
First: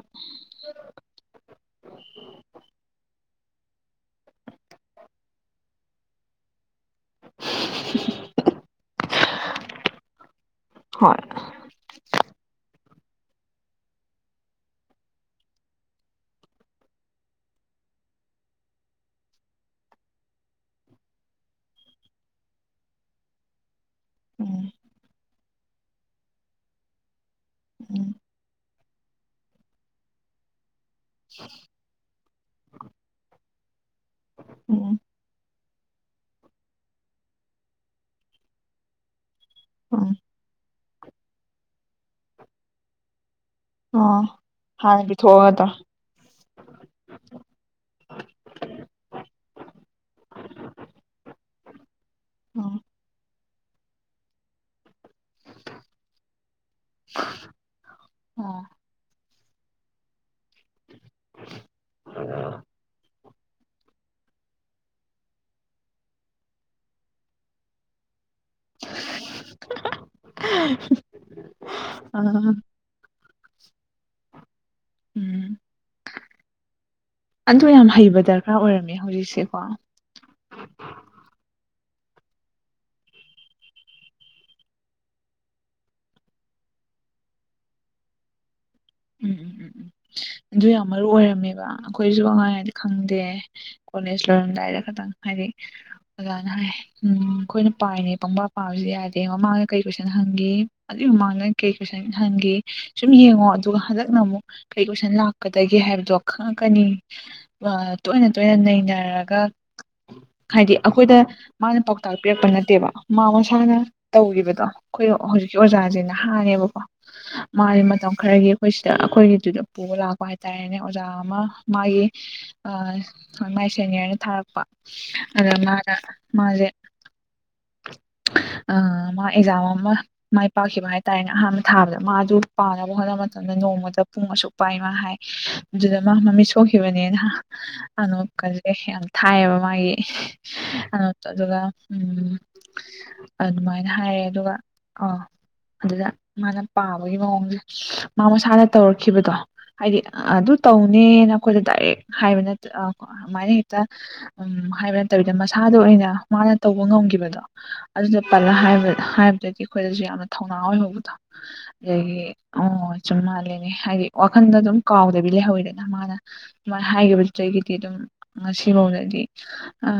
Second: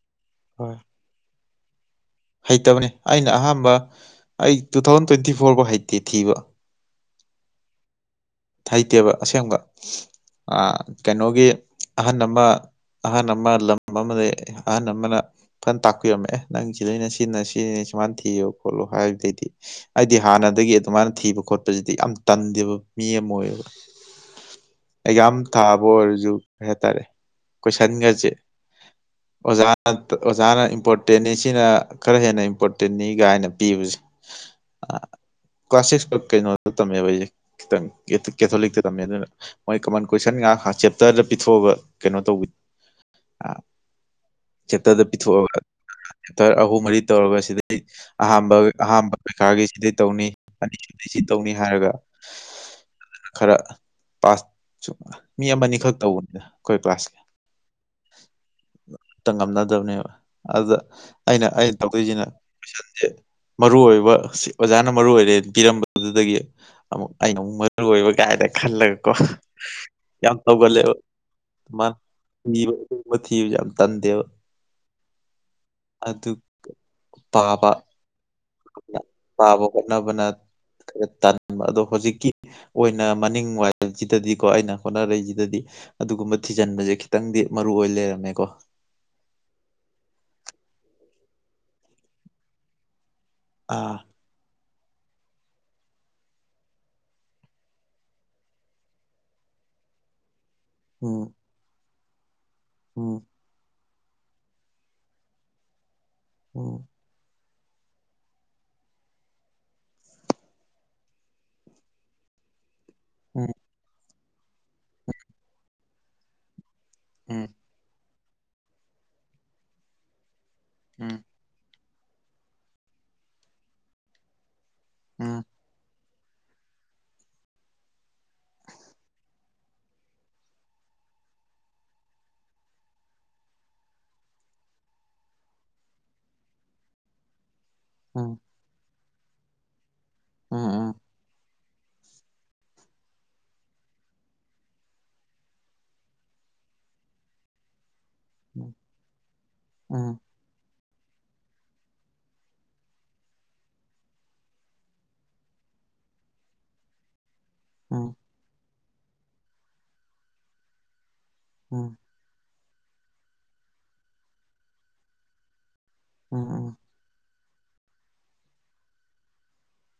ꯍꯣꯏ ꯍꯩꯇꯕꯅꯤ ꯑꯩꯅ ꯑꯍꯥꯟꯕ ꯑꯩ ꯇꯨ ꯊꯥꯎꯖꯟ ꯇ꯭ꯋꯦꯟꯇꯤ ꯐꯣꯔ ꯐꯥꯎ ꯍꯩꯇꯦ ꯊꯤꯕ [inaudible] ꯍꯩꯇꯦꯕ ꯑꯁꯦꯡꯕ ꯍꯣꯏ ꯀꯩꯅꯣꯒꯤ ꯑꯍꯟ ꯑꯃ ꯑꯍꯜ ꯑꯃ ꯂꯝ ꯑꯃꯗ ꯑꯍꯟ ꯑꯃꯅ ꯐꯅ ꯇꯥꯛꯄꯤꯔꯝꯃꯦ ꯅꯪ ꯁꯤꯗꯩꯅ ꯁꯤꯟꯅ ꯁꯤꯅꯤ ꯁꯨꯃꯅ ꯊꯤꯌꯨ ꯈꯣꯠꯂꯣ ꯍꯥꯏꯕꯗꯩꯗꯤ ꯍꯥꯏꯗꯤ ꯍꯥꯟꯅꯗꯒꯤ ꯑꯗꯨꯃꯥꯏꯅ ꯊꯤꯕ ꯈꯣꯠꯄꯁꯤꯗꯤ ꯌꯥꯝ ꯇꯟꯗꯦꯕ ꯃꯤ ꯑꯃ ꯑꯣꯏꯌꯦꯕ ꯎꯝ ꯑꯩꯖꯝ ꯊꯥꯕ ꯑꯣꯏꯔꯁꯨ ꯀꯩ ꯍꯥꯏꯇꯥꯔꯦ ꯎꯝ ꯀꯣꯏꯁꯟꯒꯁꯦ ꯑꯣꯖꯥꯅ ꯑꯣꯖꯥꯅ ꯏꯝꯄꯣꯔꯇꯦꯅꯤ ꯁꯤꯅ ꯈꯔ ꯍꯦꯟꯅ ꯏꯝꯄꯣꯔꯇꯦꯟꯅꯤꯒꯥꯏꯅ ꯄꯤꯕꯁꯦ ꯎꯝ ꯀ꯭ꯂꯥꯁ ꯁꯤꯛꯁ ꯀꯩꯅꯣꯗ ꯇꯝꯃꯦꯕ ꯑꯩꯁꯦ ꯈꯤꯇꯪ ꯀꯦꯊꯣꯂꯤꯛꯇ ꯇꯝꯃꯦ ꯑꯗꯨꯅ ꯃꯣꯏ ꯀꯃꯟ ꯎꯝ ꯀꯣꯏꯁꯟ ꯉꯥꯛ ꯆꯦꯞꯇꯔꯗ ꯄꯤꯊꯣꯛꯑꯕ ꯀꯩꯅꯣ ꯇꯧꯕꯤ ꯑꯣ ꯍꯥꯟꯅ ꯄꯣꯊꯣꯛꯑꯣꯗꯣ ꯇꯔ ꯑꯍꯨꯝ ꯃꯔꯤ ꯇꯧꯔꯒ ꯁꯤꯗꯩ ꯑꯍꯥꯟꯕ ꯑꯍꯥꯝꯕ ꯄꯩꯈꯥꯒꯤ ꯁꯤꯗꯩ ꯇꯧꯅꯤ ꯑꯁꯤ ꯇꯧꯅꯤ ꯍꯥꯏꯔꯒ ꯑꯣ ꯈꯔ ꯄꯥꯁ ꯆꯨꯝꯉ ꯃꯤ ꯑꯃꯅꯤꯈꯛ ꯇꯧꯕꯅꯤꯅ ꯑꯩꯈꯣꯏ ꯀ꯭ꯂꯥꯁꯀꯤ ꯑꯥ ꯇ ꯉꯝꯅꯗꯕꯅꯦꯕ ꯑꯗꯨꯗ ꯑꯩꯅ ꯑꯩꯅ ꯇꯧꯗꯣꯏꯁꯤꯅ ꯀꯣꯏꯁꯟꯁꯦ ꯃꯔꯨ ꯑꯣꯏꯕ ꯑꯣꯖꯥꯅ ꯃꯔꯨ ꯑꯣꯏꯔꯦꯅ ꯄꯤꯔꯝꯕꯗꯨꯗꯒꯤ ꯑꯃꯨꯛ ꯑꯩꯅ ꯑꯃꯨꯛ ꯃꯔꯨ ꯑꯣꯏꯕ ꯀꯥꯏꯗ ꯈꯜꯂꯒꯀꯣ ꯌꯥꯝ ꯇꯧꯒꯜꯂꯦꯕꯅꯕ [unintelligible] [unintelligible] ꯎꯝ ꯑꯗꯨꯒꯨꯝꯕꯥ ꯊꯤꯕꯁꯦ ꯌꯥꯝ ꯇꯟꯗꯦꯕ ꯑꯗꯨ ꯑꯗꯨ ꯄꯥꯕ ꯌꯥꯝ ꯍꯩꯕ ꯗꯔꯀꯥꯔ ꯑꯣꯏꯔꯝꯃꯦ ꯍꯧꯖꯤꯛꯁꯦꯀꯣ ꯄꯥꯕ ꯍꯣꯠꯅꯕꯅ ꯇꯟꯕꯥ ꯑꯗꯣ ꯍꯧꯖꯤꯛꯀꯤ ꯑꯣꯏꯅ ꯃꯅꯤꯡꯋꯥꯏꯁꯤꯗꯗꯤꯀꯣ ꯑꯩꯅ ꯍꯣꯠꯅꯔꯛꯏꯁꯤꯗꯗꯤ ꯑꯗꯨꯒꯨꯝꯕ ꯊꯤꯖꯤꯟꯕꯁꯦ ꯈꯤꯇꯪꯗꯤ ꯃꯔꯨ ꯑꯣꯏ ꯂꯩꯔꯝꯃꯦꯀꯣ ꯎꯝ ꯎꯝ ꯎꯝ ꯎꯝ ꯑꯗꯨ ꯌꯥꯝ ꯃꯔꯨ ꯑꯣꯏꯔꯝꯃꯦꯕ ꯑꯩꯈꯣꯏꯁꯨ ꯑꯉꯥꯡ ꯑꯣꯏꯔꯤꯉꯩꯗꯥ ꯈꯪꯗꯦ ꯑꯥ ꯀꯣꯂꯦꯖ ꯂꯣꯝꯗꯥꯏꯗ ꯈꯇꯪ ꯍꯥꯏꯗꯤ ꯑꯣꯖꯥꯅ ꯍꯥꯏ ꯎꯝ ꯑꯩꯈꯣꯏꯅ ꯄꯥꯏꯅꯦ ꯄꯪꯕꯥ ꯄꯥꯕꯁꯨ ꯌꯥꯗꯦ ꯃꯃꯥꯡꯗ ꯀꯩ ꯀꯣꯏꯁꯟ ꯍꯪꯒꯦ ꯑꯗꯨꯏ ꯎꯝ ꯃꯃꯥꯡꯗ ꯀꯩ ꯀꯣꯏꯁꯟ ꯍꯪꯒꯦ ꯁꯨꯝ ꯎꯝ ꯌꯦꯡꯉꯣ ꯑꯗꯨꯒ ꯍꯟꯗꯛꯅ ꯑꯃꯨꯛ ꯀꯔꯤ ꯀꯣꯏꯁꯟ ꯂꯥꯛꯀꯗꯒꯦ ꯍꯥꯏꯕꯗꯣ ꯈꯪꯉꯛꯀꯅꯤ ꯎꯝ ꯇꯣꯏꯅ ꯇꯣꯏꯅ ꯅꯩꯅꯔꯒ ꯍꯥꯏꯗꯤ ꯑꯩꯈꯣꯏꯗ ꯃꯥꯅ ꯄꯥꯎꯇꯥꯛ ꯄꯤꯔꯛꯇꯧ ꯅꯠꯇꯦꯕ ꯃꯥ ꯃꯁꯥꯅ ꯇꯧꯈꯤꯕꯗꯣ ꯑꯩꯈꯣꯏ ꯍꯧꯖꯤꯛꯀꯤ ꯑꯣꯖꯥꯁꯤ ꯅꯍꯥꯅꯦꯕꯀꯣ ꯎꯝ ꯃꯥꯒꯤ ꯃꯇꯝ ꯈꯔꯒꯤ ꯑꯩꯈꯣꯏ ꯁꯤꯗ ꯑꯩꯈꯣꯏꯒꯤꯗꯨꯗ ꯄꯨꯕ ꯂꯥꯛꯄ ꯍꯥꯏꯇꯥꯔꯦꯅꯦ ꯑꯣꯖꯥ ꯎꯝ ꯑꯃ ꯃꯥꯒꯤ ꯍ ꯃꯥꯏ ꯁꯦꯅꯤꯌꯔꯅ ꯊꯥꯔꯛꯄ ꯎꯝ ꯎꯝ ꯑꯗꯨꯗꯥ ꯃꯥꯅꯥ ꯃꯥꯖꯦ ꯑ ꯃꯥ ꯑꯦꯛꯖꯥꯝ ꯑꯃ ꯃꯥꯏ ꯄꯥꯛꯈꯤꯕ ꯍꯥꯏꯇꯥꯔꯦꯅꯦ ꯑꯍꯥꯟꯕ ꯊꯥꯕꯗ ꯃꯥꯖꯧ ꯄꯥꯅꯕ ꯍꯣꯠꯅꯕ ꯑꯗꯨꯅ ꯅꯣꯡꯃꯗ ꯄꯨꯡ ꯑꯁꯨꯛ ꯄꯥꯏ ꯃꯥ ꯍꯥꯏ ꯑꯗꯨꯗ ꯃꯥ ꯃꯃꯤꯠ ꯁꯣꯛꯈꯤꯕꯅꯦꯅ ꯎꯝ ꯑꯅꯣꯞꯀꯁꯦ ꯌꯥꯝ ꯊꯥꯏꯌꯦꯕ ꯃꯥꯒꯤ ꯎꯝ ꯎꯝ ꯑꯅꯣꯞꯇꯣ ꯑꯗꯨꯒ ꯑꯗꯨꯃꯥꯏꯅ ꯍꯥꯏꯌꯦ ꯑꯗꯨꯒ ꯑꯥ ꯑꯗꯨꯗ ꯃꯥꯅ ꯄꯥꯕꯒꯤ ꯃꯑꯣꯡꯁꯦ ꯃꯥ ꯎꯝ ꯃꯁꯥꯅ ꯇꯧꯔꯛꯈꯤꯕꯗꯣ ꯍꯥꯏꯗꯤ ꯎꯝ ꯑꯗꯨ ꯇꯧꯅꯦꯅ ꯑꯩꯈꯣꯏꯗ ꯗꯥꯏꯔꯦꯛ ꯍꯥꯏꯕ ꯅꯠꯇꯦ ꯑ ꯀꯣ ꯑꯃꯥꯏꯅ ꯍꯦꯛꯇ ꯎꯝ ꯍꯥꯏꯕ ꯅꯠꯇꯕꯤꯗ ꯃꯁꯥꯗ ꯑꯣꯏꯅ ꯃꯥꯅ ꯇꯧꯕ ꯉꯝꯒꯤꯕꯗꯣ ꯎꯝ ꯑꯗꯨꯗꯣ ꯄꯜꯂ ꯍꯥꯏꯕ ꯍꯥꯏꯕꯗꯒꯤ ꯑꯩꯈꯣꯏꯗꯖꯨ ꯌꯥꯝꯅ ꯊꯧꯅꯥ ꯑꯣꯏꯍꯧꯕꯗꯣ ꯎꯝ ꯑꯗꯒꯤ ꯑꯣ ꯆꯨꯝ ꯃꯥꯜꯂꯦꯅꯦ ꯍꯥꯏꯗꯤ ꯋꯥꯈꯟꯗ ꯑꯗꯨꯝ ꯀꯥꯎꯗꯕꯤ ꯂꯩꯍꯧꯏꯗꯅ ꯃꯥꯅ ꯎꯝ ꯎꯝ ꯁꯨꯃꯥꯏ ꯍꯥꯏꯒꯤꯕ ꯆꯩꯒꯤꯗꯤ ꯑꯗꯨꯝ ꯉꯁꯤꯕꯧꯗꯗꯤ ꯑ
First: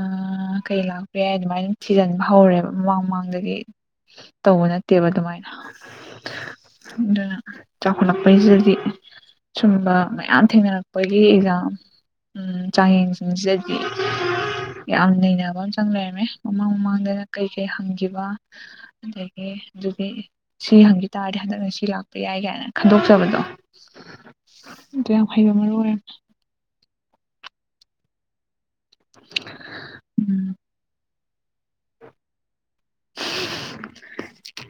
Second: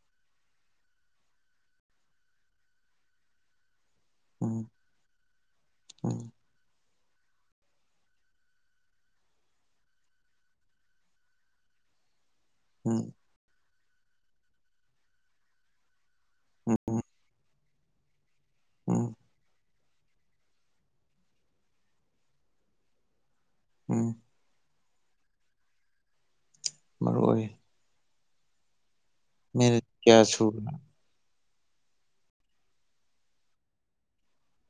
ꯀꯩ ꯂꯥꯛꯄ ꯌꯥꯏ ꯑꯗꯨꯃꯥꯏꯅ ꯑꯗꯨꯝ ꯊꯤꯖꯤꯟꯕ ꯍꯧꯔꯦꯕ ꯃꯃꯥꯡ ꯃꯃꯥꯡꯗꯒꯤ ꯇꯧꯕ ꯎꯝ ꯅꯠꯇꯦꯕ ꯑꯗꯨꯃꯥꯏꯅ ꯎꯝ ꯑꯗꯨꯅ ꯆꯥꯎꯈꯠꯂꯛꯄꯩꯖꯤꯖꯗꯤ ꯁꯨꯝꯕ ꯃꯌꯥꯝ ꯊꯦꯡꯅꯔꯛꯄꯒꯤ ꯑꯦꯛꯖꯥꯝ ꯎꯝ ꯆꯥꯡꯌꯦꯡꯁꯤꯡꯁꯦ ꯌꯥꯝ ꯅꯩꯅꯕ ꯑꯝ ꯆꯪ ꯂꯩꯔꯝꯃꯦ ꯃꯃꯥꯡ ꯎꯝ ꯃꯃꯥꯡꯗꯅ ꯀꯩꯀꯩ ꯍꯪꯈꯤꯕ ꯎꯝ ꯑꯗꯒꯤ ꯑꯗꯨꯗꯤ ꯁꯤ ꯍꯪꯒꯤ ꯇꯥꯔꯗꯤ ꯍꯟꯗꯛꯅ ꯁꯤ ꯂꯥꯛꯄ ꯌꯥꯏ ꯀꯥꯏꯅ ꯈꯟꯗꯣꯛꯆꯕꯗꯣ ꯎꯝ ꯑꯗꯨ ꯌꯥꯝ ꯍꯩꯕ ꯃꯔꯨ ꯑꯣꯏꯔꯝꯃꯦ ꯃꯔꯨ ꯑꯣꯏꯌꯦ [inaudible] ꯃꯤꯅꯤꯠ ꯀꯌꯥ ꯎꯝ ꯁꯨꯨꯕꯅꯣ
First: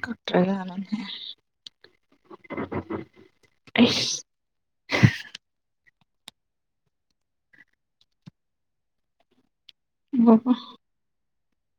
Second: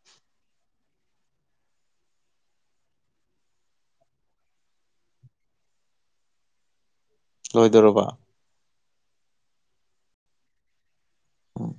ꯀꯛꯇ꯭ꯔꯖꯥꯠꯂꯣꯅꯦ ꯑꯩꯁ ꯂꯣꯏꯗꯣꯔꯕ [unintelligible] ꯎꯝ